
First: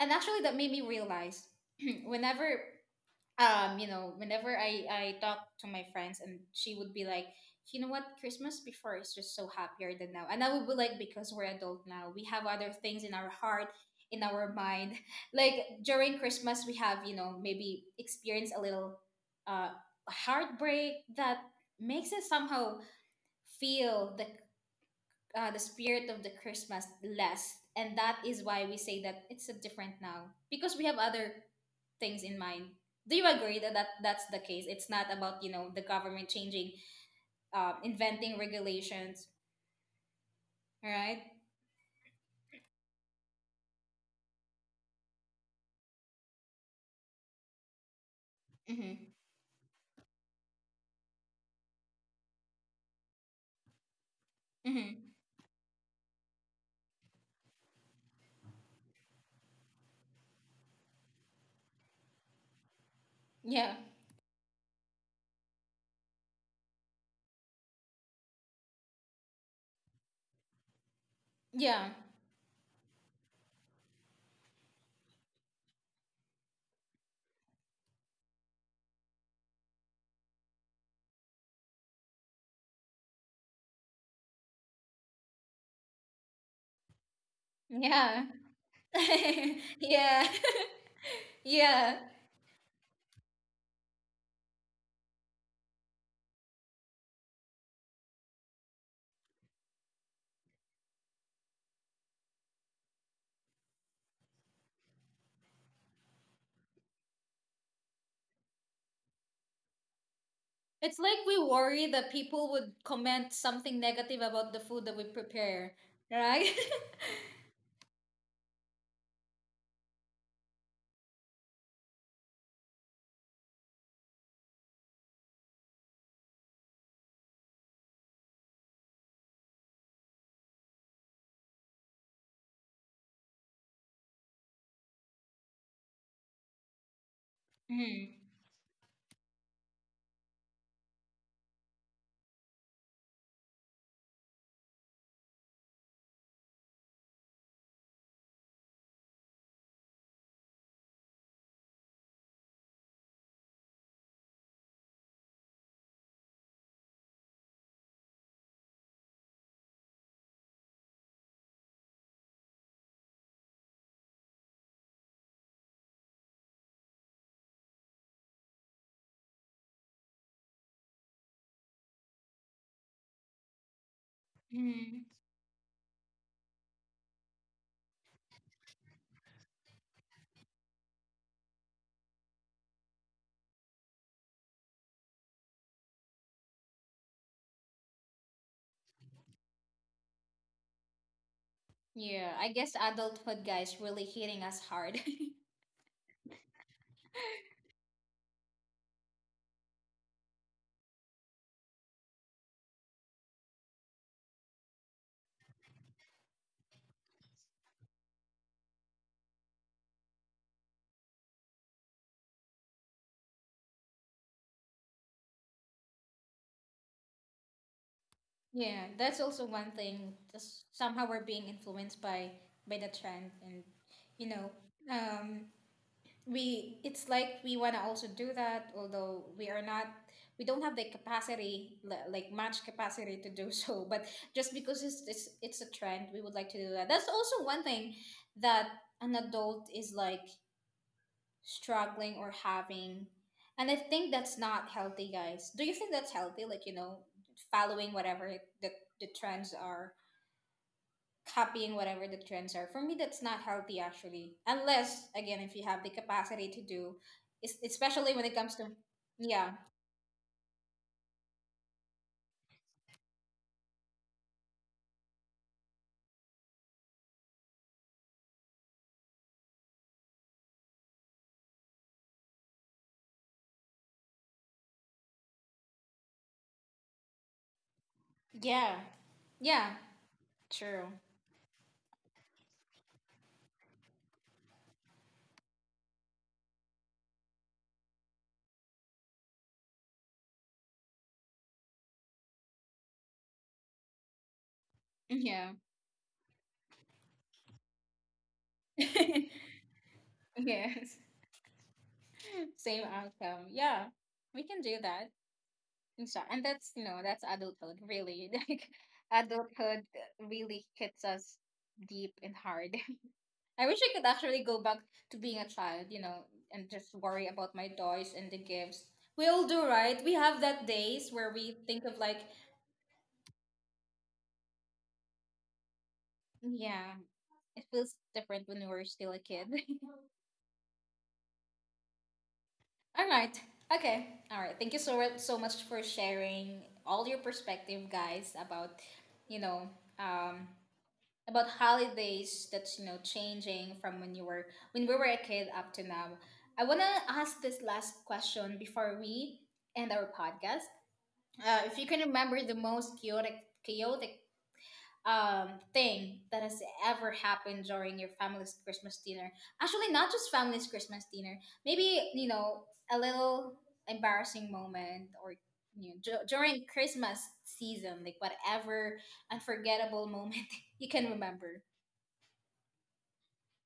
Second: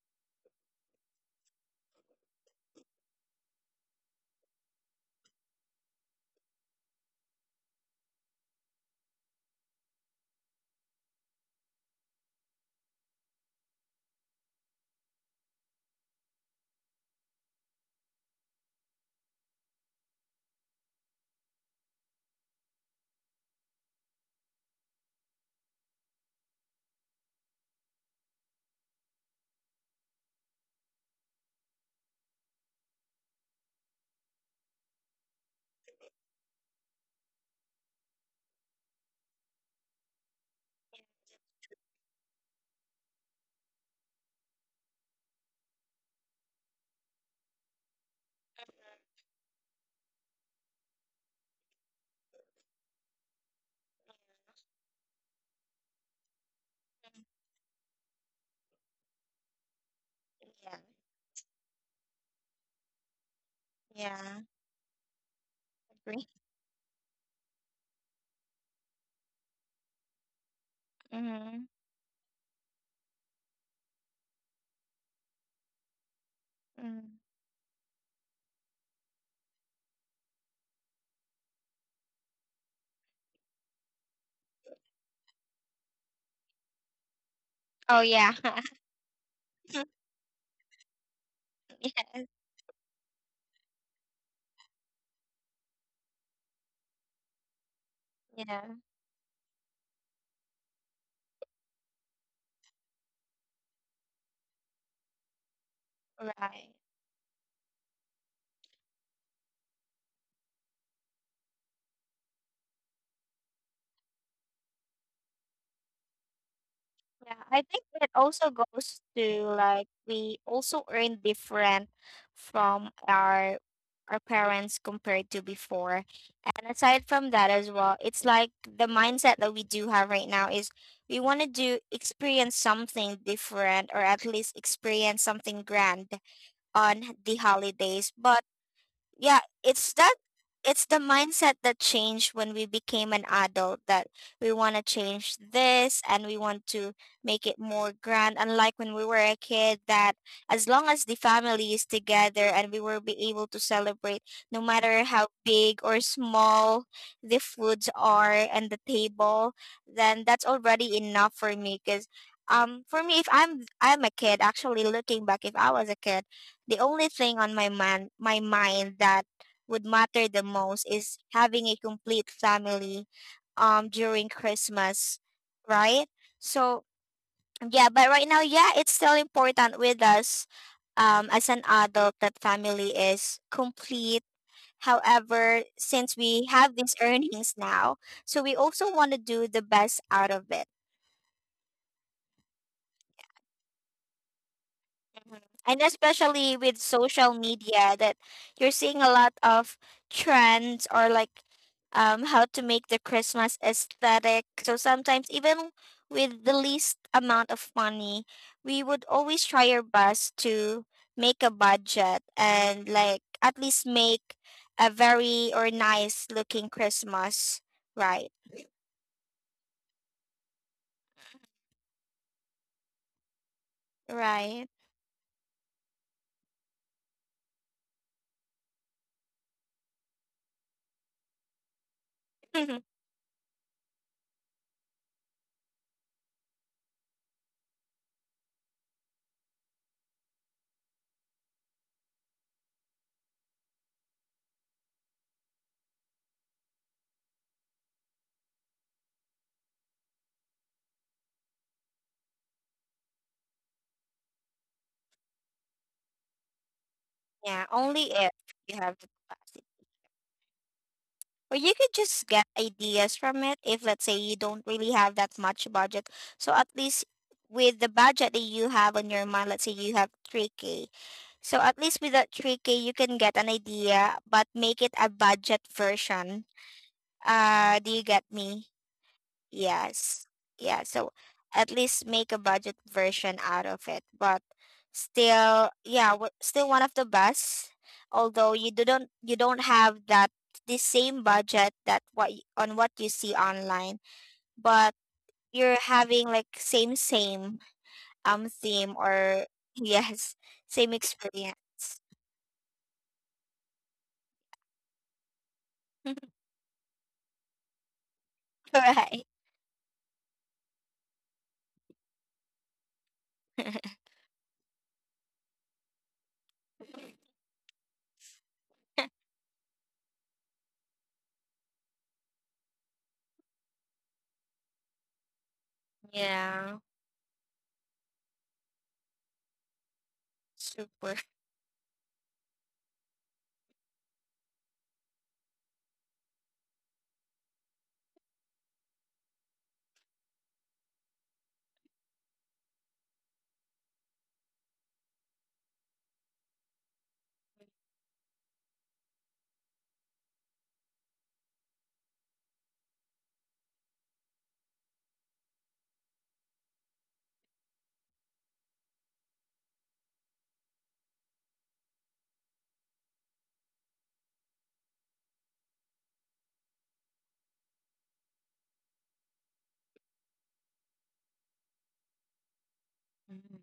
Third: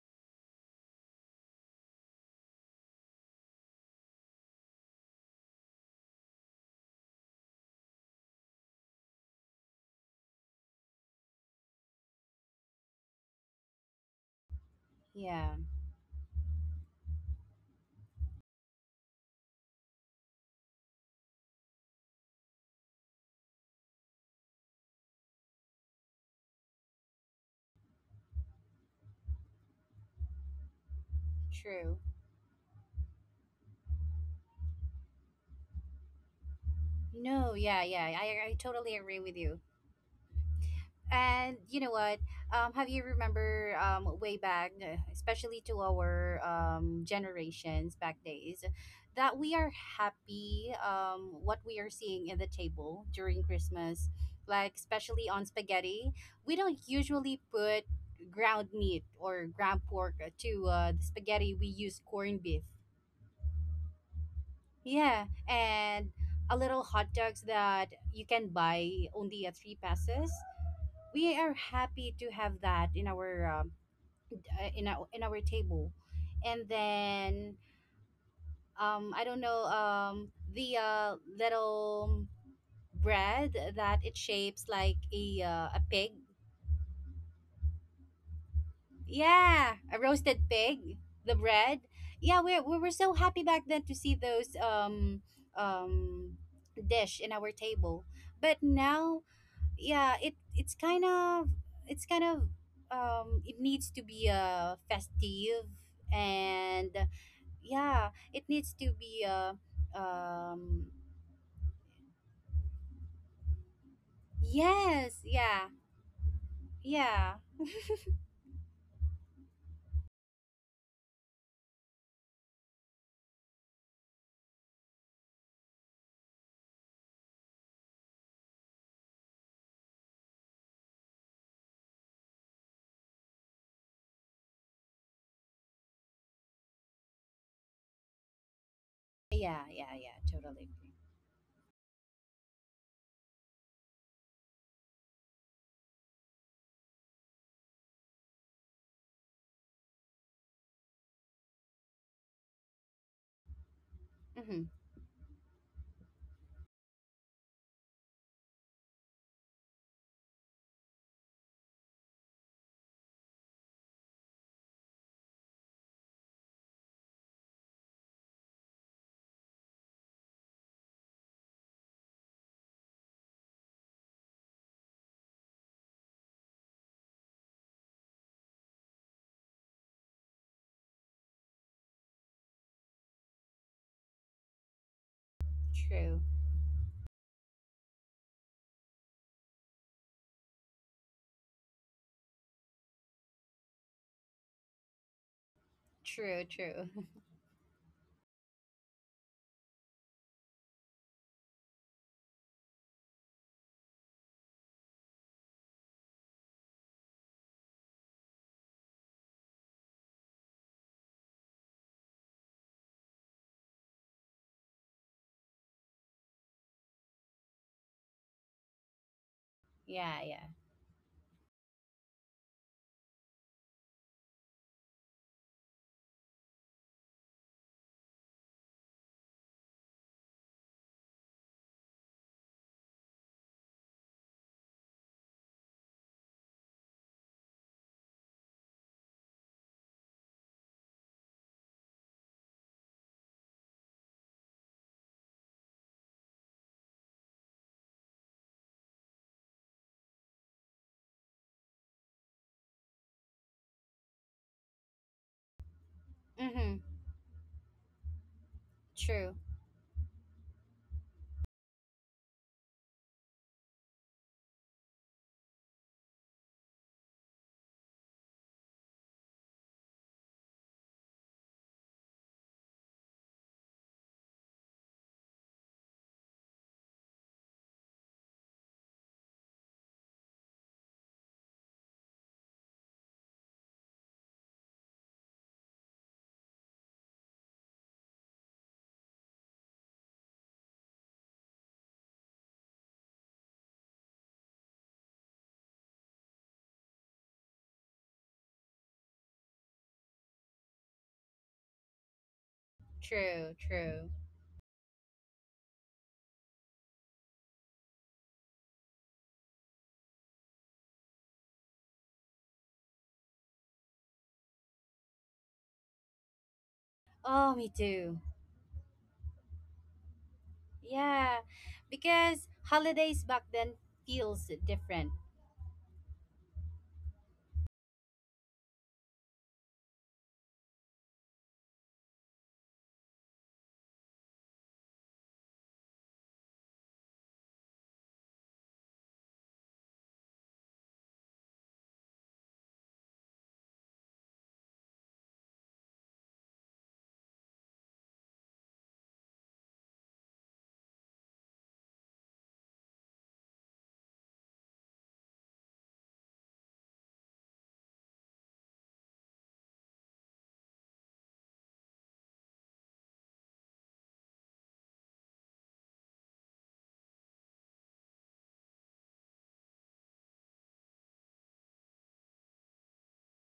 Speaker 1: and actually that made me realize, whenever you know, whenever I talk to my friends and she would be like, you know what, Christmas before is just so happier than now. And I would be like, because we're adult now, we have other things in our heart, in our mind.
Speaker 3: Yeah.
Speaker 1: Like, during Christmas we have, you know, maybe experience a little uh heartbreak that makes us somehow feel the spirit of the Christmas less, and that is why we say that it's a different now, because we have other
Speaker 3: True.
Speaker 1: things in mind. Do you agree that that that's the case? It's not about, you know, the government changing,
Speaker 3: No, yeah, yeah
Speaker 1: inventing
Speaker 3: I, I totally agree
Speaker 1: regulations,
Speaker 3: with you.
Speaker 1: right?
Speaker 3: And you know what? Have you remember way back, especially to our generations back days,
Speaker 1: Mm-hmm.
Speaker 3: that we are happy what we are seeing in the table during Christmas, like
Speaker 1: Mm-hmm.
Speaker 3: especially on spaghetti. We don't
Speaker 2: Mm.
Speaker 3: usually put ground meat or ground pork to
Speaker 2: Yeah.
Speaker 3: the spaghetti. We use corned beef.
Speaker 1: Yeah.
Speaker 2: Yeah.
Speaker 3: Yeah,
Speaker 2: Agree.
Speaker 3: and a little hot dogs that you can buy only at three passes, we are
Speaker 2: Mm-hmm.
Speaker 1: Yeah.
Speaker 3: happy to have that in our in our table. And
Speaker 2: Mm.
Speaker 3: then I don't know, the little bread that it shapes like a pig.
Speaker 2: Oh
Speaker 1: Yeah.
Speaker 2: yeah.
Speaker 3: Yeah, a
Speaker 1: Yeah.
Speaker 3: roasted pig, the bread.
Speaker 1: Yeah.
Speaker 2: Yeah.
Speaker 3: Yeah, we were so happy back then to see those um dish in our table. But
Speaker 2: Yeah.
Speaker 3: now, yeah, it's kind of, it's kind of, it needs to be festive
Speaker 2: Right.
Speaker 3: and yeah, it needs to be um
Speaker 1: It's like we worry that people would comment something negative about the food that we
Speaker 3: yes.
Speaker 1: prepare,
Speaker 3: Yeah,
Speaker 1: right?
Speaker 2: Yeah.
Speaker 3: yeah,
Speaker 2: I think it also goes to, like, we also earn different from our parents compared to before. And aside from that as well, it's like the mindset that we do have right now is we want to do, experience something different, or at least experience something grand on the holidays.
Speaker 1: Mm-hmm.
Speaker 2: But yeah,
Speaker 3: yeah,
Speaker 2: it's
Speaker 3: yeah,
Speaker 2: that,
Speaker 3: yeah, totally
Speaker 2: it's the mindset that changed when we became an adult, that we want to change this and we want to make it more grand, unlike when we were a kid that as long as the family is together and we will be able to celebrate, no
Speaker 3: agree. Mm-hmm.
Speaker 2: matter how big or small the foods are and the table, then that's already enough for me. Because for me if I'm a kid, actually looking back, if I was a kid, the only thing on my mind that would matter the most is having a complete family during
Speaker 1: Mm-hmm.
Speaker 2: Christmas, right? So yeah, but right now, yeah, it's still important with us as an adult that family is complete. However, since
Speaker 3: True,
Speaker 2: we have these earnings now, so we also want to do the best out of it.
Speaker 1: Yeah, I guess adulthood, guys, really hitting us hard.
Speaker 2: Mhm. And
Speaker 3: true.
Speaker 2: especially with
Speaker 3: True.
Speaker 2: social media, that you're seeing a lot of trends, or like, how to make the Christmas aesthetic. So sometimes, even with the least amount of money, we would always try our best to make a budget and, like, at least make a very or nice looking Christmas. Right,
Speaker 1: Yeah, that's also one thing.
Speaker 3: Yeah, yeah.
Speaker 1: Just somehow we're being influenced by the trend, and you know,
Speaker 2: right.
Speaker 1: um, we it's like we want to also do that, although we are not, we don't have the capacity, like much capacity to do so. But just because it's a trend, we would like to do that. That's also one thing that an adult is like struggling or having. And I think that's not healthy, guys. Do you think that's healthy, like, you know, following whatever the, the trends are, copying whatever the trends are? For me, that's not healthy actually, unless again, if you have the capacity to do,
Speaker 3: Mm-hmm.
Speaker 2: Yeah, only
Speaker 1: especially when
Speaker 2: if
Speaker 1: it comes to
Speaker 2: you have the
Speaker 3: True,
Speaker 1: yeah.
Speaker 2: capacity. Or you could just get ideas from it. If let's say you don't really have that much budget, so at least with the budget that you have on your mind, let's say you have 3K, so at least with that 3K you can get an idea but make it a budget version. Do you get me?
Speaker 1: Yeah, yeah,
Speaker 2: Yes. Yeah.
Speaker 1: true,
Speaker 2: So at least make a budget version out of it. But still, yeah, still one of the best. Although you do not, you don't have that the same budget that, on what you see online, but
Speaker 1: yeah.
Speaker 2: you're having like same
Speaker 1: Yes.
Speaker 2: theme, or yes, same experience.
Speaker 1: Same outcome,
Speaker 3: true.
Speaker 1: yeah,
Speaker 3: True.
Speaker 1: we can do that. I'm sorry. And that's, you know, that's adulthood, really. Like,
Speaker 2: Right.
Speaker 1: adulthood really hits us deep and hard. I wish I could actually go back to being a child, you know, and just worry about
Speaker 3: Oh,
Speaker 1: my
Speaker 3: me
Speaker 1: toys
Speaker 3: too.
Speaker 1: and the gifts. We all do, right? We have that days where
Speaker 3: Yeah,
Speaker 1: we think of like,
Speaker 3: because holidays back then feels different.
Speaker 2: Yeah.
Speaker 1: yeah, it feels different when we were still a kid.
Speaker 2: Super.
Speaker 1: All right. Okay, all right. Thank you so so much for sharing all your perspective, guys, about, you know, um, about holidays, that's, you know, changing from when you were when we were a kid up to now. I want to ask this last question before we end our podcast. If you can remember the most chaotic thing that has ever happened during your family's Christmas dinner, actually not just family's Christmas dinner, maybe, you know, a little embarrassing moment, or, you know, during Christmas season, like, whatever unforgettable moment you can remember.
Speaker 2: Mhm.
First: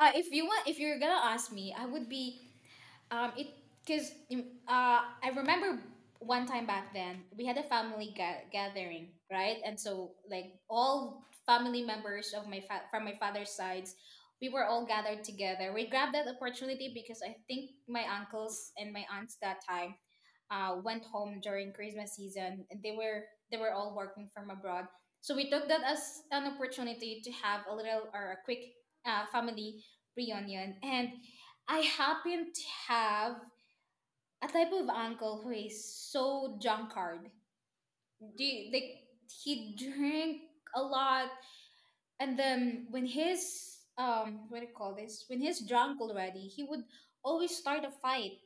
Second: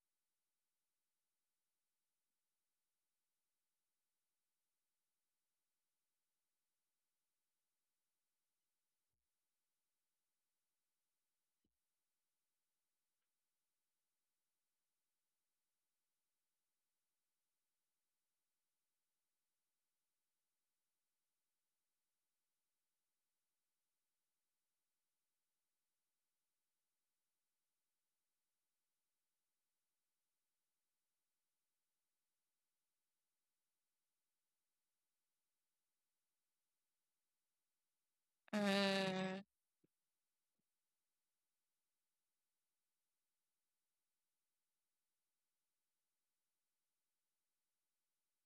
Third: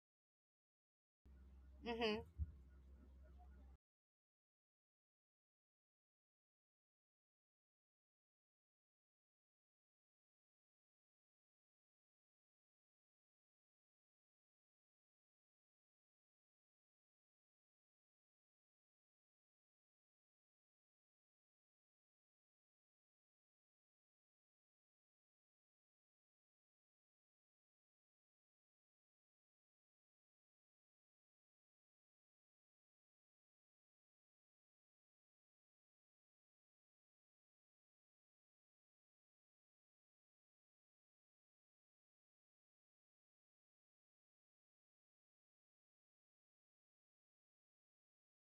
Speaker 1: If you want, if you're gonna ask me, I would
Speaker 3: Mm-hmm.
Speaker 1: be it because I remember one time back then we had a family gathering, right? And so like all family members of my from my father's sides, we were all gathered together. We grabbed that opportunity because I think my uncles and my aunts that time went home during Christmas season, and they were all working from abroad. So we took that as an opportunity to have a little or a quick family reunion, and I happen to have a type of uncle who is so drunkard. Do you- like
Speaker 2: Mm.
Speaker 1: he drank a lot, and then when he's what do you call this? When he's drunk already, he would always start a fight,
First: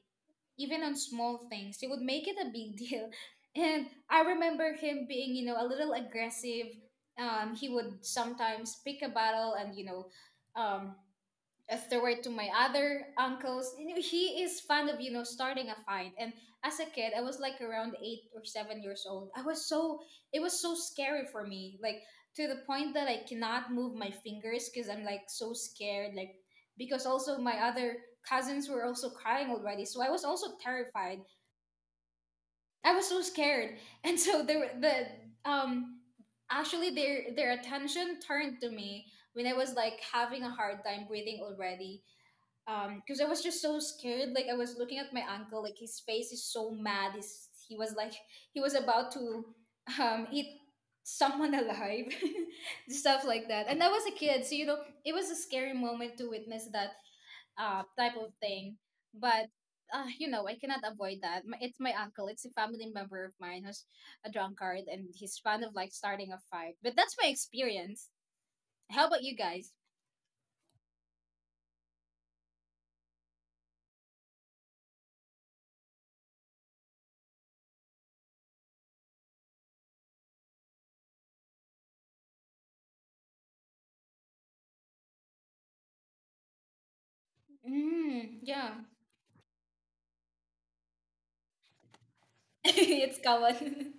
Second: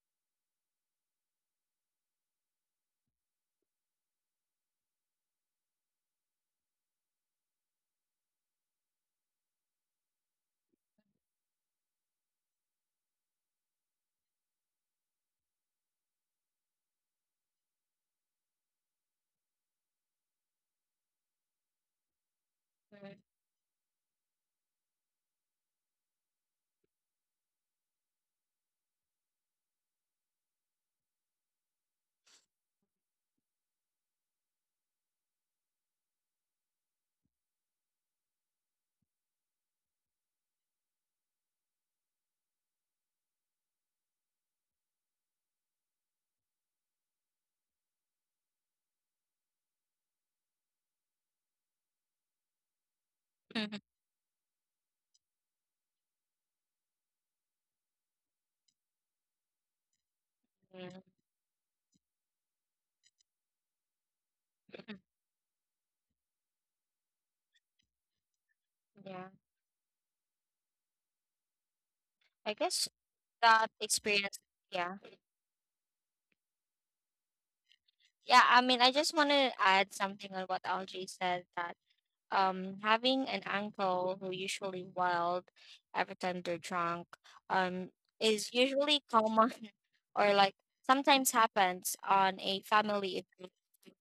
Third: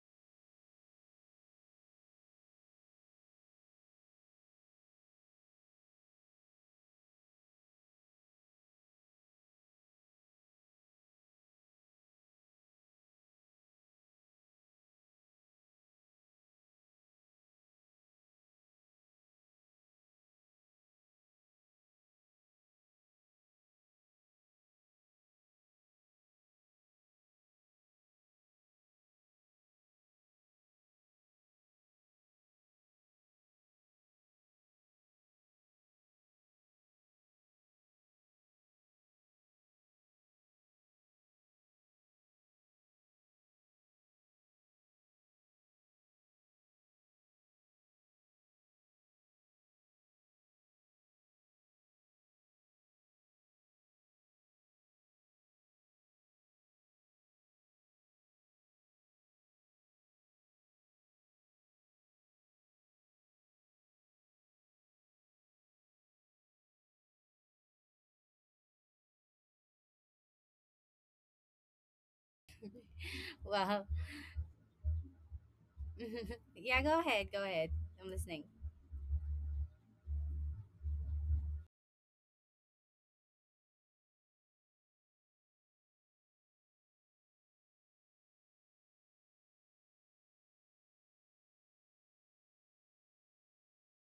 Speaker 1: even on small things. He would make it a big deal, and I remember him being, you know, a little aggressive. He would sometimes pick a battle and, you know, um as the way to my other uncles. You know, he is fond of, you know, starting a fight. And as a kid, I was like around 8 or 7 years old. I was so, it was so scary for me. Like, to the point that I cannot move my fingers because I'm like so scared. Like, because also my other cousins were also crying already, so I was also terrified. I was so scared. And so there were the, um, actually their attention turned to me when I was like having a hard time breathing already, because I was just so scared, like I was looking at my uncle, like his face is so mad. He was like he was about to eat someone alive, stuff like that, and I was a kid, so, you know, it was a scary moment to witness that type of thing. But you know, I cannot avoid that. It's my uncle, it's a family member of mine who's a drunkard and he's fond of like starting a fight. But that's my experience. How about
Speaker 2: Yeah,
Speaker 1: you guys?
Speaker 2: I guess that
Speaker 3: Wow.
Speaker 2: experience, yeah.
Speaker 3: Yeah, go ahead, go ahead. I'm
Speaker 2: Yeah,
Speaker 3: listening.
Speaker 2: I mean, I just want to add something on what Algie said, that having an uncle who usually wild every time they're drunk um
Speaker 1: Mm,
Speaker 2: is
Speaker 1: yeah.
Speaker 2: usually common, or like, sometimes happens on a family
Speaker 1: It's
Speaker 2: event
Speaker 1: common.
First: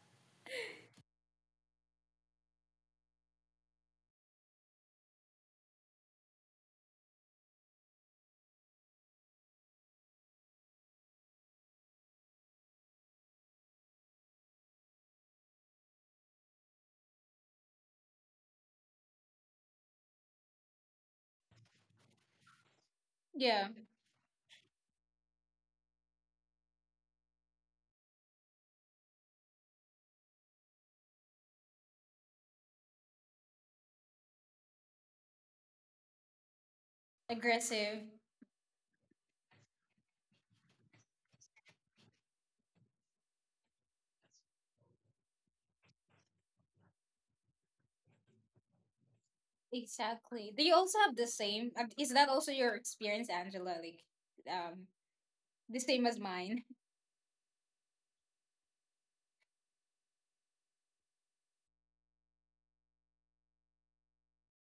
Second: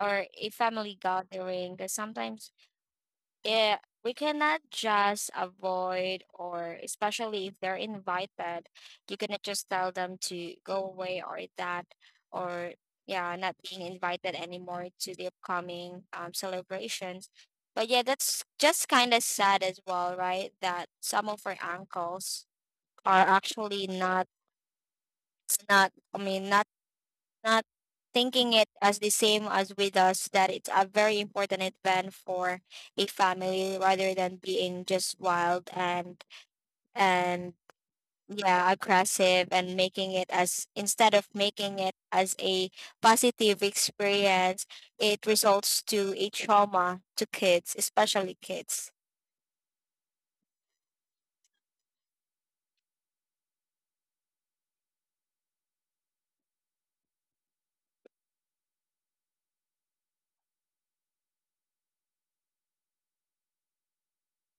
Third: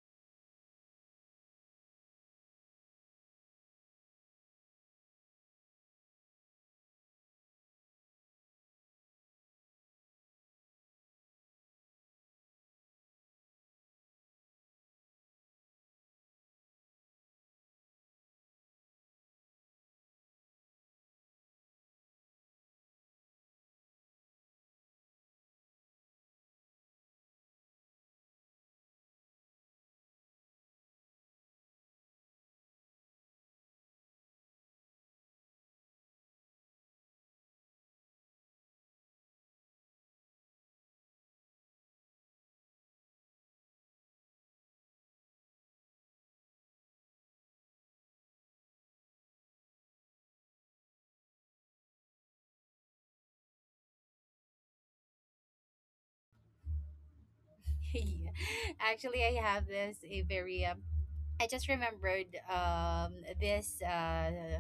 Speaker 2: or a family gathering, because sometimes we cannot just avoid, or especially if they're invited, you cannot just tell them to go away, or that, or yeah, not being invited anymore to the upcoming, celebrations. But yeah, that's just kind of sad as well, right, that some of our uncles are
Speaker 1: Yeah,
Speaker 2: actually not, I mean, not thinking it as the same as with us, that it's a very important event for a family, rather than being just wild, and and
Speaker 1: aggressive.
Speaker 2: yeah, aggressive, and making it as instead of making it as a positive experience, it results to a trauma to kids, especially kids.
Speaker 1: Exactly. Do you also have the same? Um, is that also your experience, Angela? Like, um, the same as mine.
Speaker 3: Yeah. Actually, I have this a very I just remembered, this uh,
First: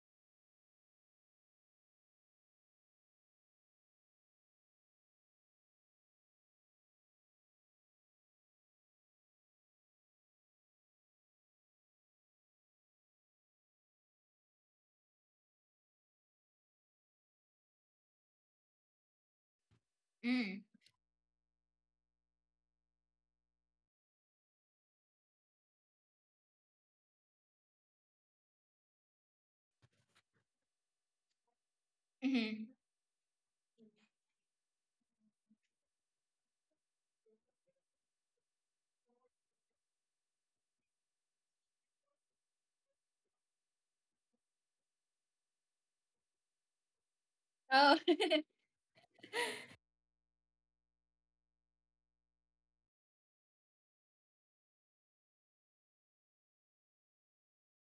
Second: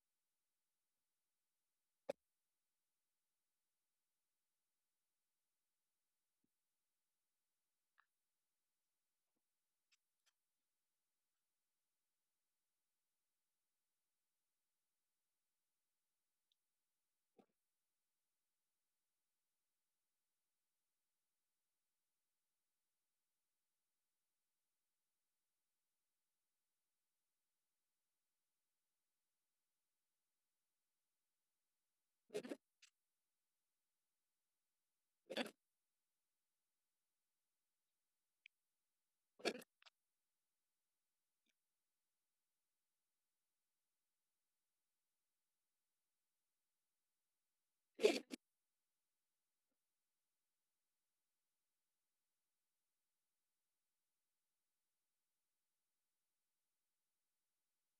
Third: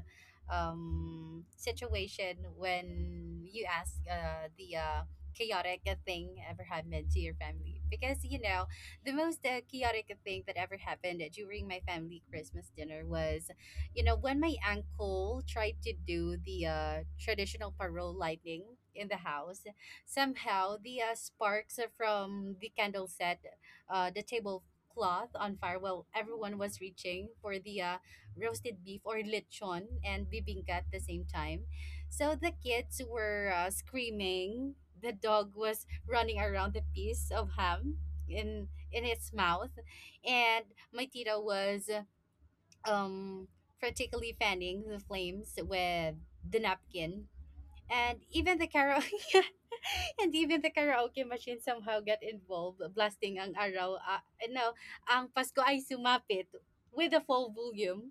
Speaker 3: um, situation when you ask the chaotic thing ever happened to your family. Because, you know, the most chaotic thing that ever happened during my family Christmas dinner was, you know, when my uncle tried to do the traditional parole lighting in the house, somehow
Speaker 1: Mm.
Speaker 3: the sparks from the candle set the table cloth on fire while everyone was reaching for the roasted beef or lechon and bibingka at the same time. So the
Speaker 1: Mm-hmm.
Speaker 3: kids were screaming. The dog was running around the piece of ham in its mouth, and my tita was um practically fanning the flames with the napkin,
Speaker 1: Oh.
Speaker 3: and even the karaoke and even the karaoke machine somehow got involved, blasting ang araw, no, ang Pasko ay sumapit, with the full volume.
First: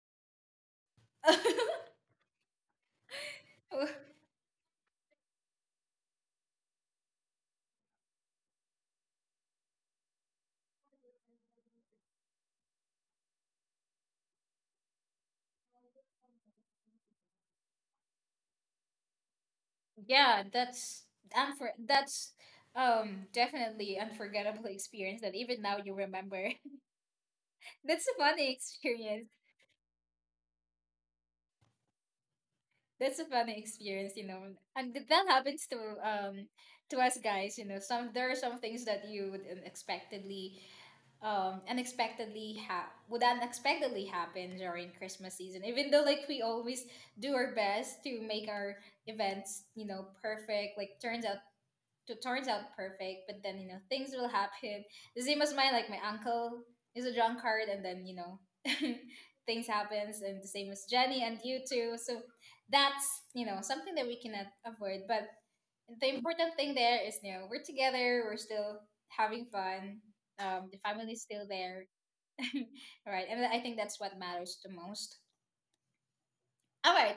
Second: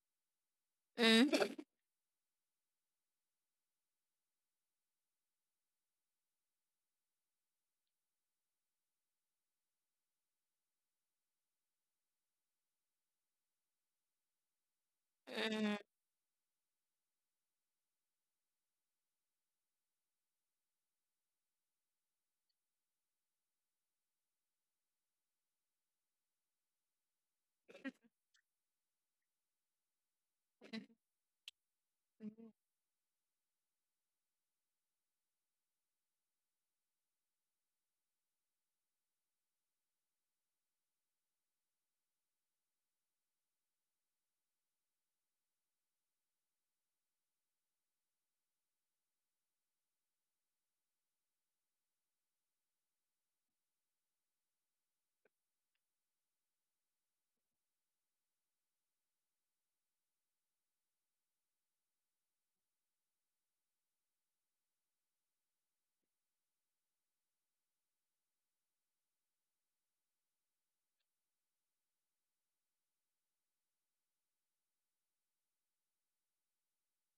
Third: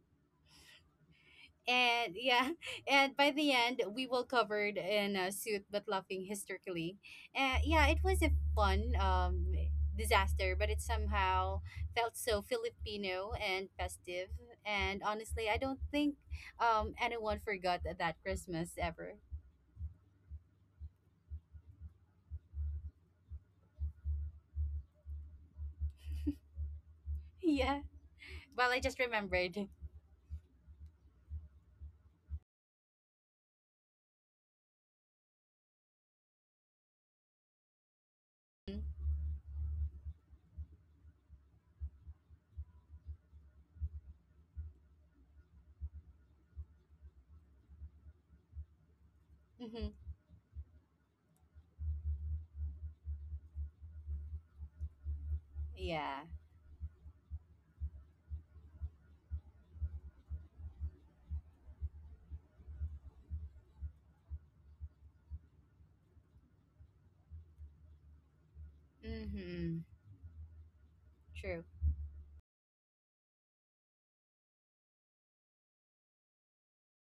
Speaker 2: Mm.
Speaker 3: And yeah, and by the end
Speaker 1: Oh,
Speaker 3: we were covered in a suit but laughing hysterically. Yeah, it was a fun disaster, but it somehow felt so Filipino and festive, and honestly I
Speaker 2: Mm.
Speaker 3: don't think anyone forgot that Christmas ever.
Speaker 1: yeah, that's definitely unforgettable experience that even now you remember.
Speaker 3: Yeah.
Speaker 1: That's a funny
Speaker 3: Well, I just
Speaker 1: experience.
Speaker 3: remembered.
Speaker 1: That's a funny experience, you know. And that happens to us, guys, you know. Some There are some things that you would unexpectedly unexpectedly ha- would unexpectedly happen during Christmas season, even though like we always do our best to make our events, you
Speaker 3: Mm-hmm.
Speaker 1: know, perfect, like turns out to turns out perfect. But then, you know, things will happen the same as mine, like my
Speaker 3: Yeah.
Speaker 1: uncle is a drunkard and then, you know, things happens, and the same as Jenny, and you too. So that's, you know, something that we cannot avoid, but the important thing there is, you know, we're together, we're still having
Speaker 3: Mm-hmm.
Speaker 1: fun, um, the family's still
Speaker 3: True.
Speaker 1: there. All right, and I think that's what matters the most. All right.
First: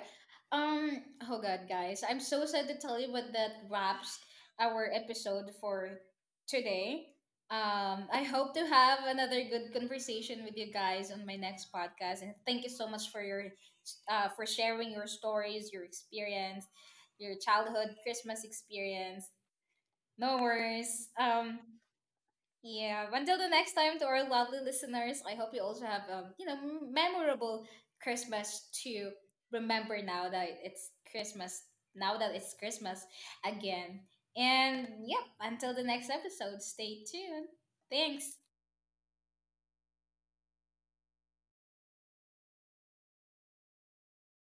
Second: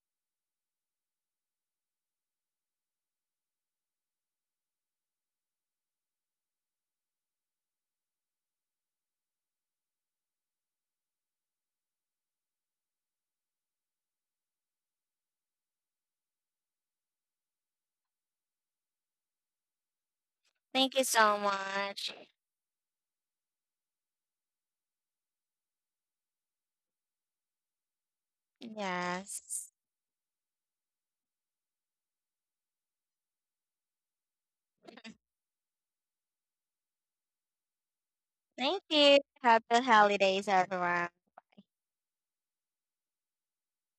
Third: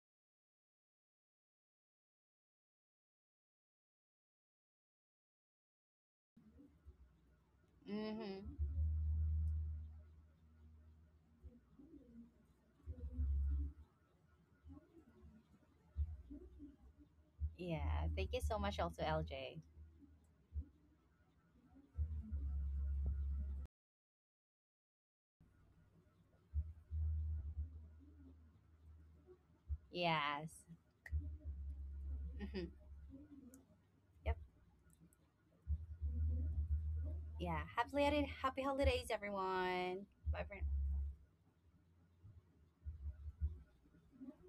Speaker 1: Um, oh god, guys, I'm so sad to tell you, but that wraps our episode for today. Um, I hope to
Speaker 3: Mm-hmm.
Speaker 1: have another good conversation with you guys on my next podcast, and thank you so much for your for sharing your stories, your experience, your childhood
Speaker 3: Yeah. Thank you
Speaker 1: Christmas
Speaker 3: so much, also,
Speaker 1: experience.
Speaker 3: LJ.
Speaker 1: No
Speaker 2: Thank you
Speaker 1: worries.
Speaker 2: so much.
Speaker 1: Yeah. Until the next time, to our lovely listeners, I hope you also have, you know, memorable Christmas to
Speaker 2: Yes,
Speaker 1: remember now that
Speaker 3: Yes.
Speaker 1: it's Christmas. Now that it's
Speaker 3: Mm-hmm.
Speaker 1: Christmas again.
Speaker 3: Yep.
Speaker 1: And yep. Until the next episode, stay tuned.
Speaker 3: Yeah. Happy,
Speaker 1: Thanks.
Speaker 3: happy
Speaker 2: thank
Speaker 3: holidays,
Speaker 2: you, happy
Speaker 3: everyone. Bye
Speaker 2: holidays,
Speaker 3: for
Speaker 2: everyone.